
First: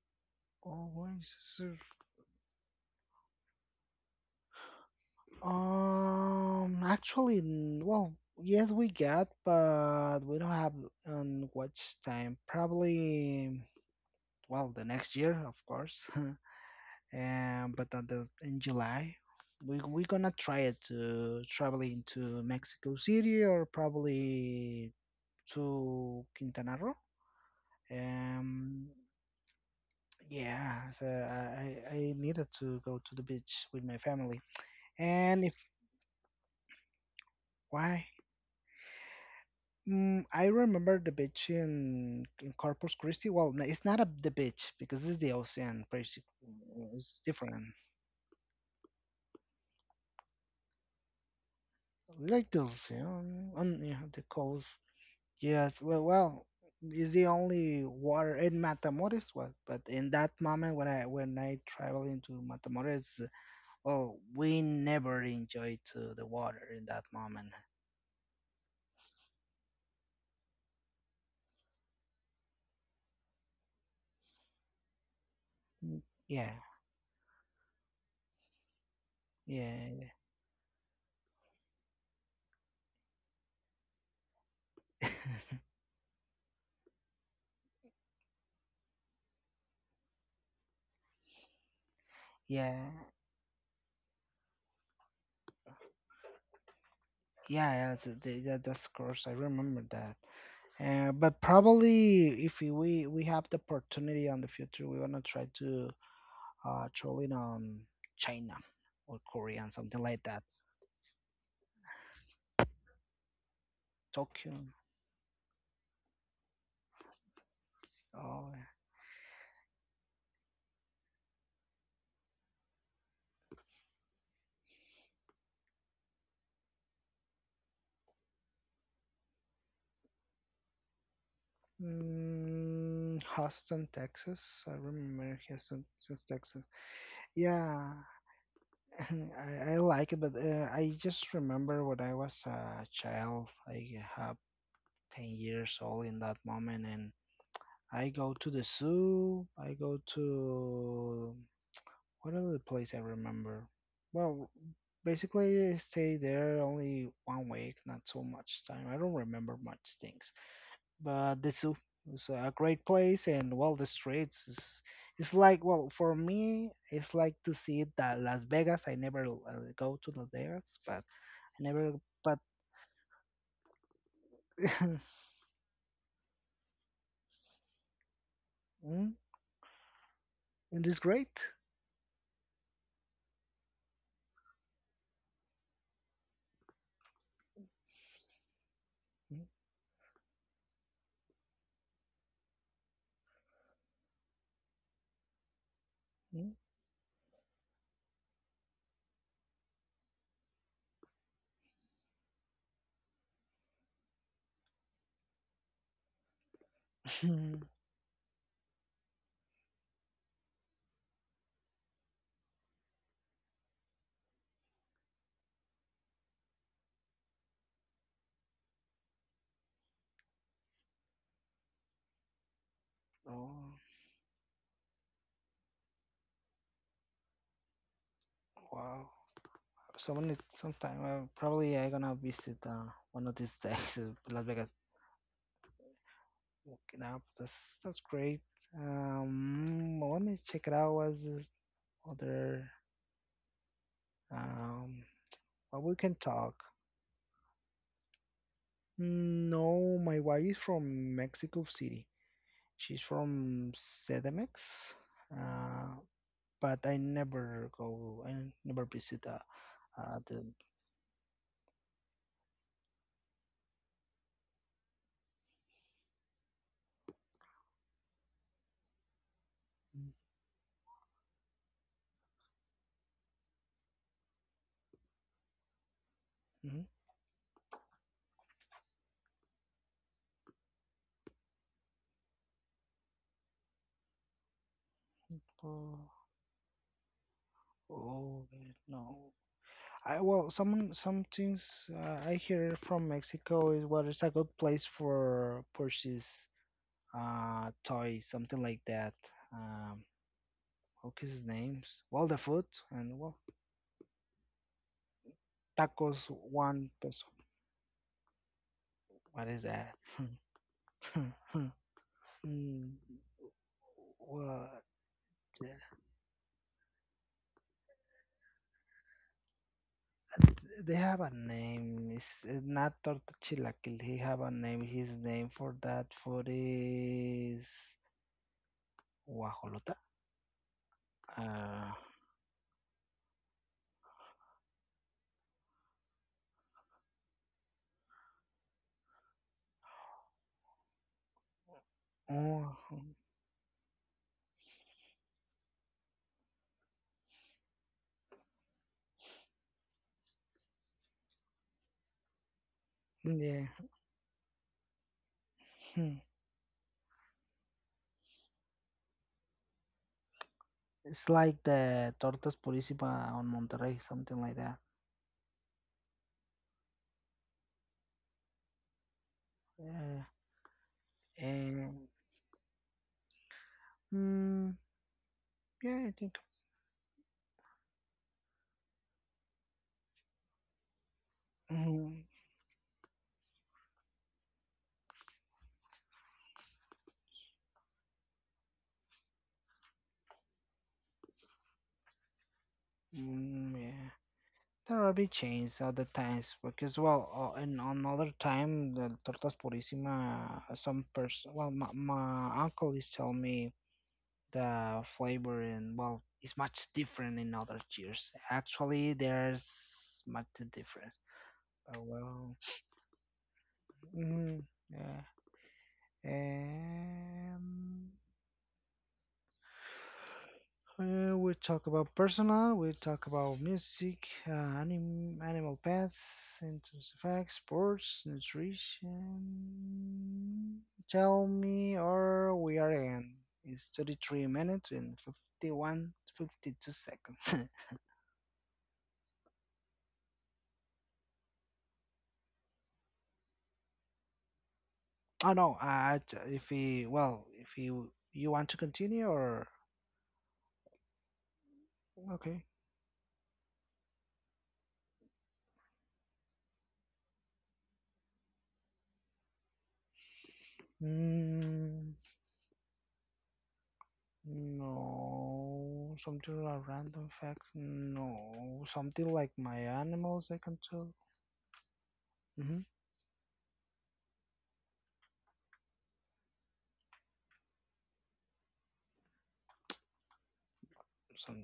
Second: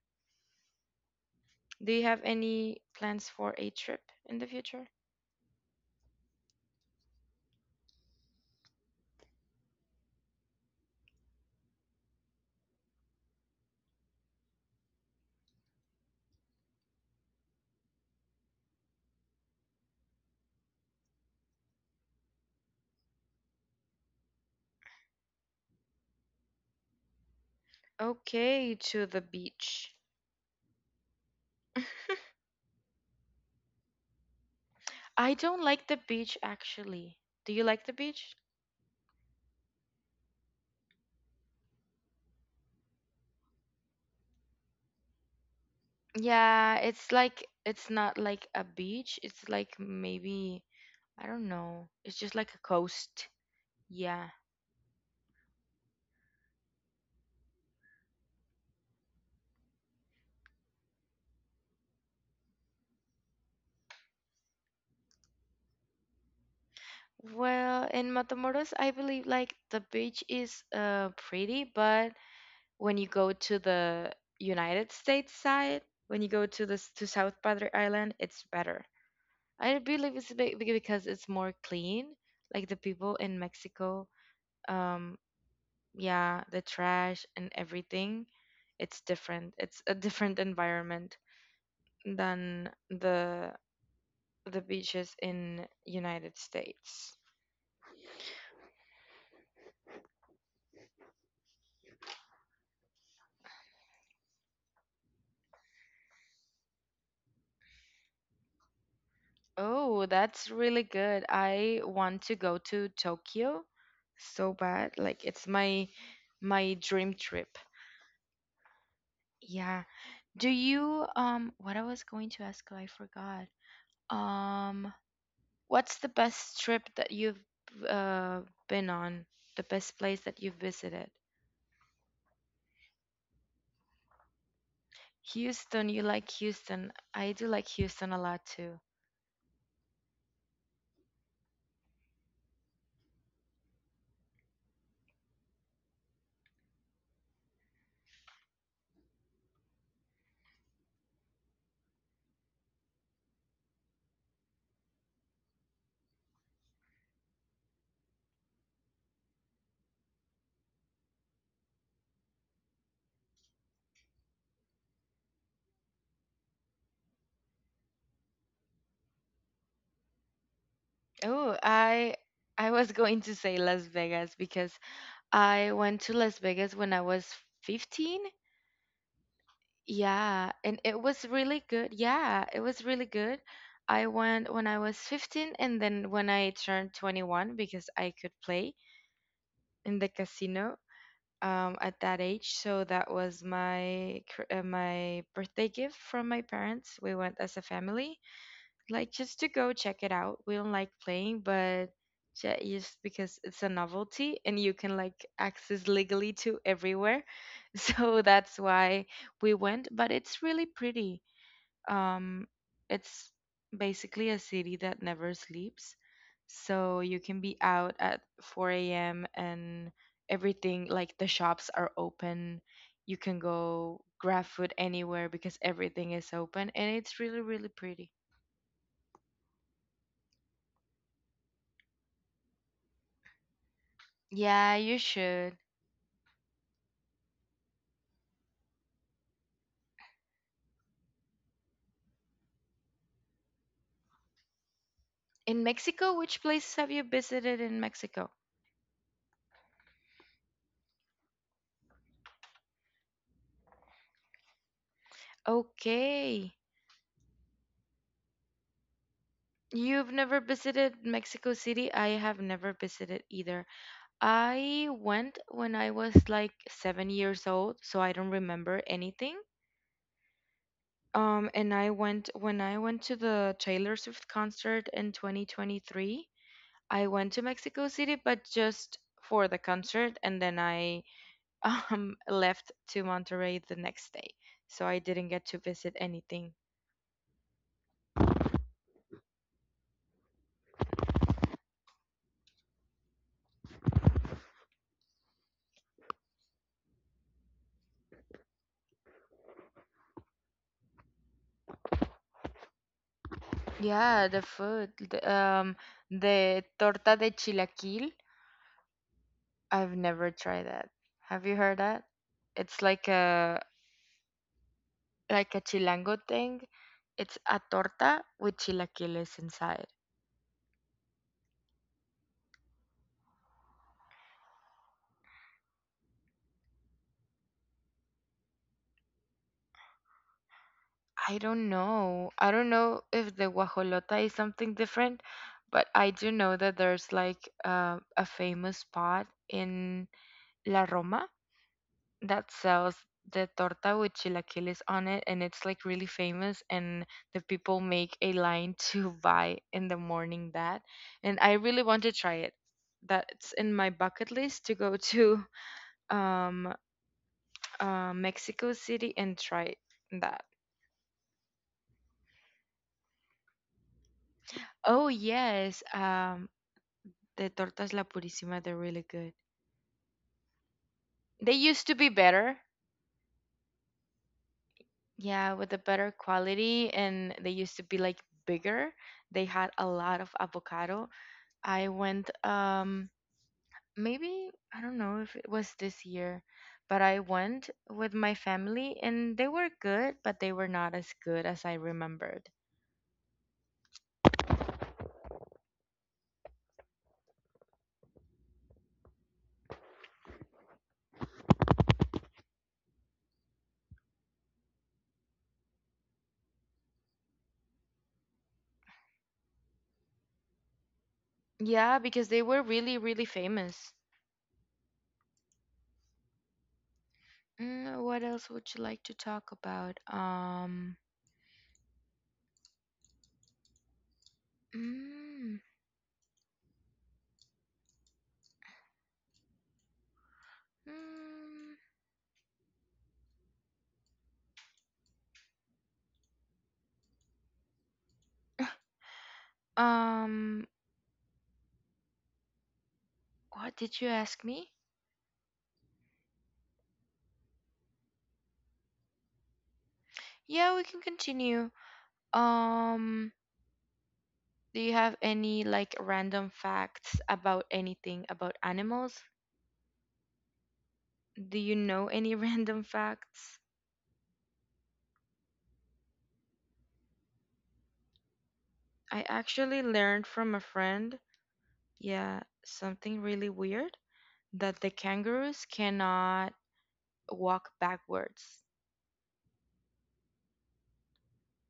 S2: Oh, where is this?
S1: Do you have any plans for a trip in the future?
S2: Actually, well, yes, we got, but we don't have on watch time. Probably. Well, the next year of course. But on the, in July we're gonna try it to traveling to Mexico City or probably to Quintana Roo,
S1: Okay,
S2: um,
S1: to the beach.
S2: yeah. So I needed to go to the beach with my family
S1: I
S2: and if
S1: don't like the beach actually. Do you like the
S2: why.
S1: beach?
S2: Mm, I remember the beach in Corpus Christi. Well, it's not a, the beach because it's the ocean, basically.
S1: Yeah, it's
S2: It's
S1: like
S2: different.
S1: it's not like a beach. It's like maybe I don't know. It's just like a
S2: Latency,
S1: coast.
S2: and yeah, the
S1: Yeah.
S2: coast. Yes, well, well, is the only water in Matamoros. Well, but in that moment when I travel into Matamoros, well, we never enjoyed the water in that moment.
S1: Well, in Matamoros, I believe like the beach is pretty, but when you go to the United States side,
S2: Mm,
S1: when you go
S2: yeah,
S1: to the to South Padre Island, it's better. I
S2: yeah,
S1: believe it's because it's more clean. Like the people in Mexico, um,
S2: yeah,
S1: yeah, the trash and everything, it's different. It's a different environment than
S2: yeah.
S1: the beaches in United States.
S2: Yeah, that, that's course. I remember that. But probably if we have the opportunity on the future, we wanna try to traveling on China or Korea and something
S1: Oh,
S2: like that.
S1: that's really good. I want to go to Tokyo so
S2: Tokyo,
S1: bad. Like it's my dream trip.
S2: oh,
S1: Yeah. Do you um, what I was going to ask, I forgot. Um, what's the best trip that you've uh been on? The best place that you've visited?
S2: mm, Houston, Texas. I remember
S1: Houston,
S2: Houston,
S1: you
S2: Houston,
S1: like
S2: Texas.
S1: Houston. I do like
S2: Yeah,
S1: Houston a lot too.
S2: I like it, but I just remember when I was a child. I have 10 years old in that moment, and I go to the zoo. I go to. What other place I remember? Well, basically I stayed there only one week, not so much time. I don't remember much things. But the zoo is a great place and well the streets is, it's like, well, for me it's like to see that Las Vegas. I never go to Las Vegas, but I
S1: Oh,
S2: never but
S1: I was going to say Las Vegas because I went to Las Vegas when I was 15.
S2: mm,
S1: Yeah, and
S2: it
S1: it
S2: is
S1: was
S2: great.
S1: really good. Yeah, it was really good. I went when I was 15 and then when I turned 21 because I could play in the casino at that age. So that was my my birthday gift from my
S2: Mm,
S1: parents. We went as a family, like just to go check it out. We don't like playing, but just because it's a novelty and you can like access legally to everywhere.
S2: mm.
S1: So that's why we went, but it's really pretty. Um, it's basically a city that never sleeps. So you can be out at 4 a.m. and everything, like the shops are open. You can
S2: Oh
S1: go grab food anywhere because everything is open and it's really, really pretty.
S2: wow. So when it sometime probably I gonna visit one of these days Las
S1: Yeah,
S2: Vegas.
S1: you should.
S2: Woken up. That's great. Well, let me check it out. As other, um,
S1: In
S2: well, we
S1: Mexico,
S2: can
S1: which
S2: talk.
S1: places have you visited in Mexico?
S2: Mm, no, my wife is from Mexico City. She's from Cedemex, uh,
S1: Okay.
S2: but I never go. I never visit
S1: You've never
S2: the.
S1: visited Mexico City? I have never visited either. I went when I was like 7 years old, so I don't remember anything. And I went when I went to the Taylor Swift concert in 2023.
S2: Hmm.
S1: I went to Mexico City, but just for the concert, and then I left to Monterrey the next day, so I didn't get to visit
S2: Oh,
S1: anything.
S2: oh no. I, well, some things I hear from Mexico is what is a good place for purchase Toy, something like that. Um, what is his name? Well, the food and well,
S1: Yeah, the food,
S2: tacos
S1: the
S2: one
S1: torta de
S2: peso.
S1: chilaquil.
S2: What is
S1: I've
S2: that?
S1: never tried that. Have you heard that? It's
S2: Mm, well,
S1: like a chilango thing. It's a torta with chilaquiles inside.
S2: they have a name. It's not torta chilaquil. He have a name. His name for that food is guajolota.
S1: I don't
S2: Uh,
S1: know. I don't know if the guajolota is something different, but I do know that there's like a famous spot in La Roma that
S2: oh,
S1: sells the torta with chilaquiles on it, and it's like really famous. And the people make a line to buy in the morning that, and I really want to try it. That's
S2: yeah.
S1: in my bucket list to go to
S2: Hmm.
S1: um Mexico City and try that.
S2: It's like the tortas purísima on Monterrey, something like that.
S1: Oh yes, the tortas La Purísima, they're really good.
S2: Yeah.
S1: They used to be
S2: And
S1: better,
S2: mm,
S1: yeah, with a
S2: yeah,
S1: better
S2: I think.
S1: quality, and they used to be like bigger. They had a lot of avocado. I went,
S2: Mm,
S1: maybe I don't know if it was this year, but I went with my family, and they were good, but they were not as good as I remembered.
S2: mm, yeah. There will be chains other times because well, and another time the tortas purissima. Some person, well, my uncle is telling me the flavor and well, is much different in other cheers. Actually, there's much difference.
S1: Yeah,
S2: Oh
S1: because they
S2: well.
S1: were really, really famous.
S2: Mm, yeah.
S1: Mm,
S2: And
S1: what else would you like to talk about?
S2: We talk about personal, we talk about music,
S1: Mm,
S2: animal pets, interesting facts, sports, nutrition. Tell
S1: mm,
S2: me, or we are in. It's 33 minutes and 51, 52 seconds.
S1: um, what did you ask me?
S2: Oh no, if we, well, if you want to continue or
S1: Yeah, we can continue.
S2: okay.
S1: Um, do you have any like random facts about anything about animals? Do you know
S2: Mm.
S1: any random facts?
S2: No, something like random facts. No,
S1: I
S2: something like
S1: actually
S2: my
S1: learned
S2: animals.
S1: from a
S2: I can tell.
S1: friend, yeah,
S2: Hmm.
S1: something really weird, that the kangaroos cannot walk backwards.
S2: Some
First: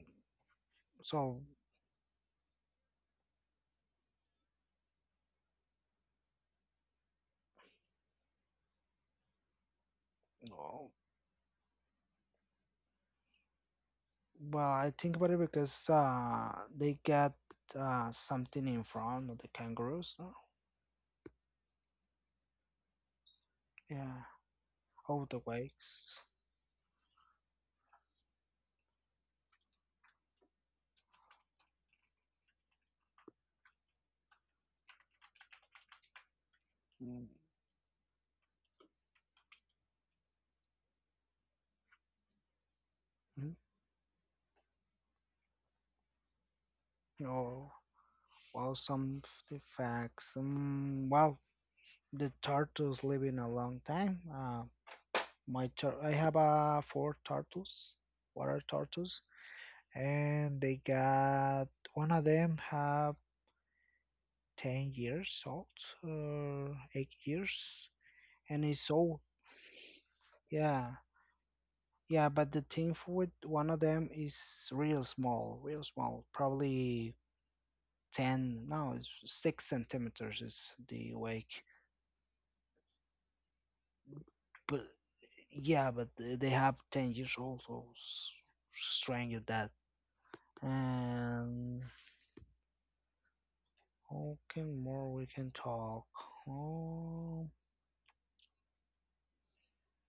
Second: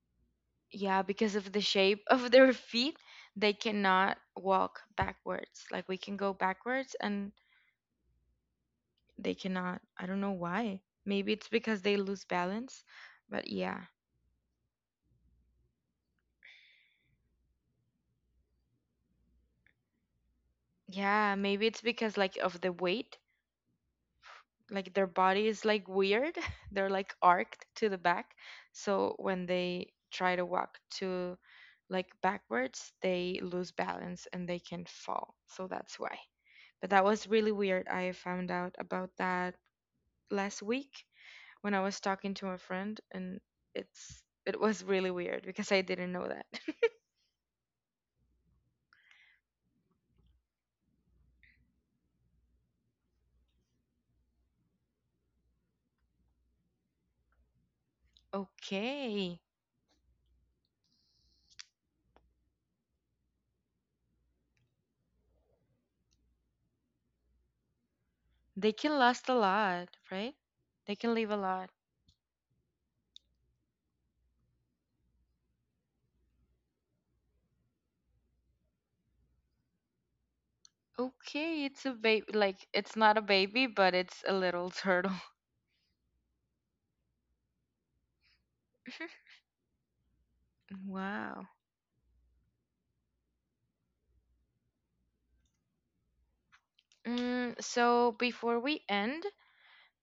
S1: Yeah, because
S2: so
S1: of the shape of their feet, they cannot walk backwards. Like we can go backwards and they cannot. I don't know why.
S2: no.
S1: Maybe it's because they lose balance. But yeah.
S2: Well, I think about it because they got something in front of the cangaroos. No?
S1: Yeah, maybe it's because like of the weight.
S2: Yeah,
S1: Like their
S2: all the
S1: body is like
S2: wakes.
S1: weird. They're like arced to the back. So when they try to walk to like backwards, they lose balance and they can fall. So that's why. But that was
S2: Mm.
S1: really weird. I found out about that last week when I was talking to a friend, and
S2: Mhm.
S1: it was really weird because I didn't know that.
S2: Oh, well, some of the facts. Well, the turtles living a long time. My tur I have four turtles. What are turtles?
S1: Okay.
S2: And they got one of them have 10 years old or 8 years and
S1: They
S2: it's
S1: can
S2: old.
S1: last a lot, right? They
S2: Yeah,
S1: can live a lot.
S2: yeah, but the thing with one of them is real small, probably 10, no, it's 6 centimeters is the wake.
S1: Okay, it's a baby. Like, it's not a baby, but it's a little
S2: But
S1: turtle.
S2: yeah, but they have 10 years old, so strange with that.
S1: Wow.
S2: And okay, more we can talk, um
S1: Mm, so, before we end,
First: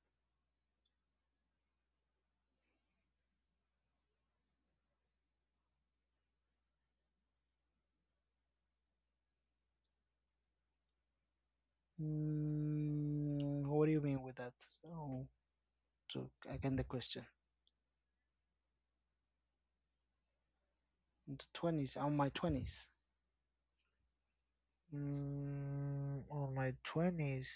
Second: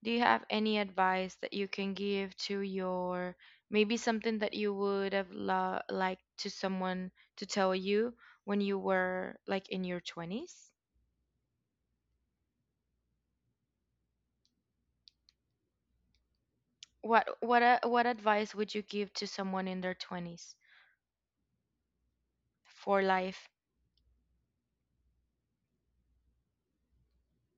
S1: do you have any advice that you can give to your, maybe something that you would have liked to someone to tell you when you were like in your 20s?
S2: mm. what do you mean with that? Oh, so again the question.
S1: What what advice would you give to someone in their 20s
S2: In the 20s, on my twenties.
S1: for life?
S2: Mm, on my twenties,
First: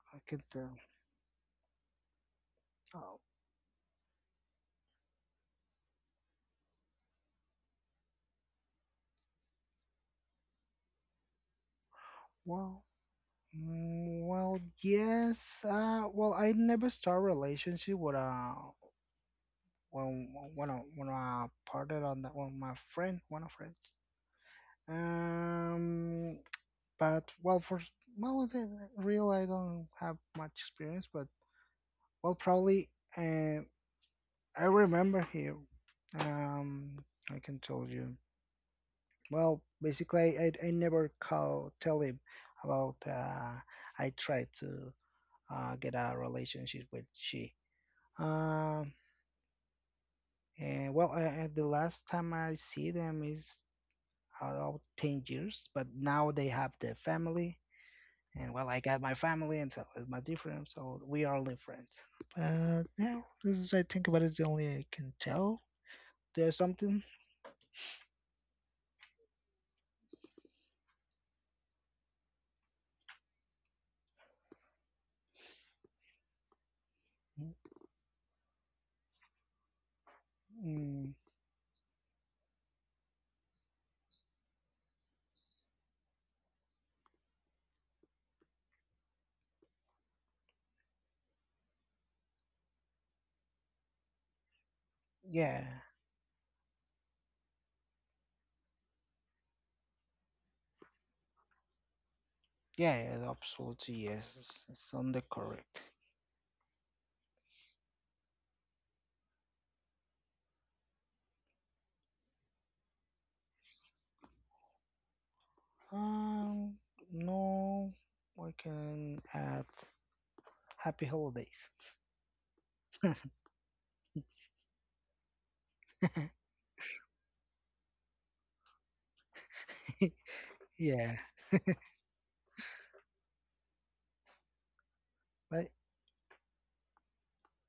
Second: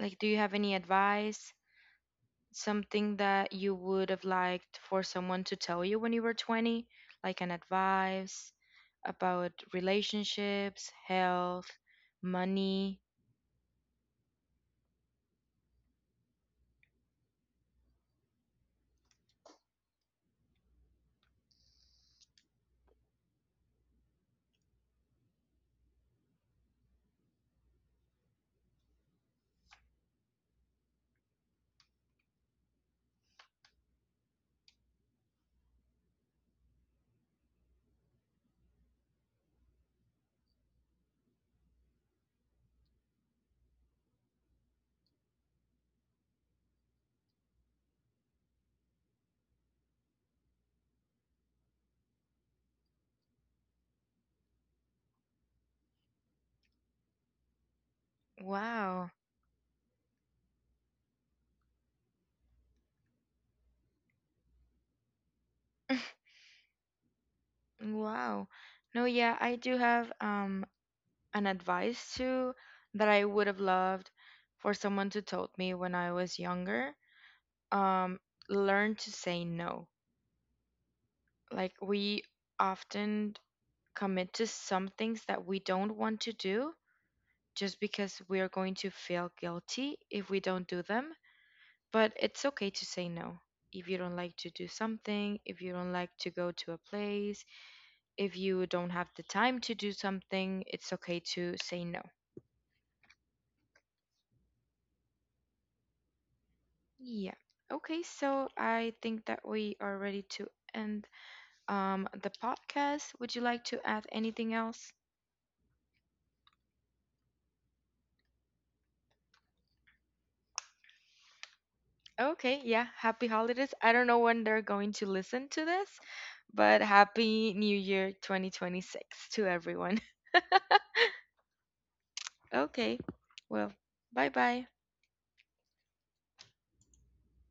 S1: Like
S2: I
S1: do you
S2: can
S1: have
S2: tell.
S1: any advice, something
S2: Oh,
S1: that you would have liked for someone to tell you when you were 20, like an advice about relationships, health,
S2: well,
S1: money?
S2: mm, well, yes. Well, I never start relationship with a when I parted on that one my friend, one of friends. Um, but well, for well, the real, I don't have much experience, but. Well, probably. Uh, I remember here. Um, I can tell you. Well, basically, I never call tell him about. I tried to get a relationship with she. Um, and well, the last time I see them is about 10 years, but now they have their family, and well, I got
S1: Wow.
S2: my family, and so is my different. So we are only friends. But yeah, this is, I think about, is the only I can tell. There's something.
S1: Wow. No, yeah, I do have an advice too that I would have loved for someone to told me when I was younger. Um, learn to say no.
S2: Mm,
S1: Like we often commit to some things that we don't want to do just because we are going to feel guilty if we don't do them. But it's okay to say no. If you don't like to do something, if
S2: yeah,
S1: you don't like to go to a place, if you don't have the time to do something, it's okay to say no.
S2: yeah, yeah, absolutely. Yes, it's on the correct.
S1: Yeah. Okay, so I think that we are ready to end the podcast. Would you like to add anything else?
S2: Um, no, I can add happy holidays.
S1: Okay, yeah. Happy holidays. I don't know when they're going to listen to this, but happy New Year 2026 to everyone.
S2: Yeah,
S1: Okay. Well, bye-bye.
S2: but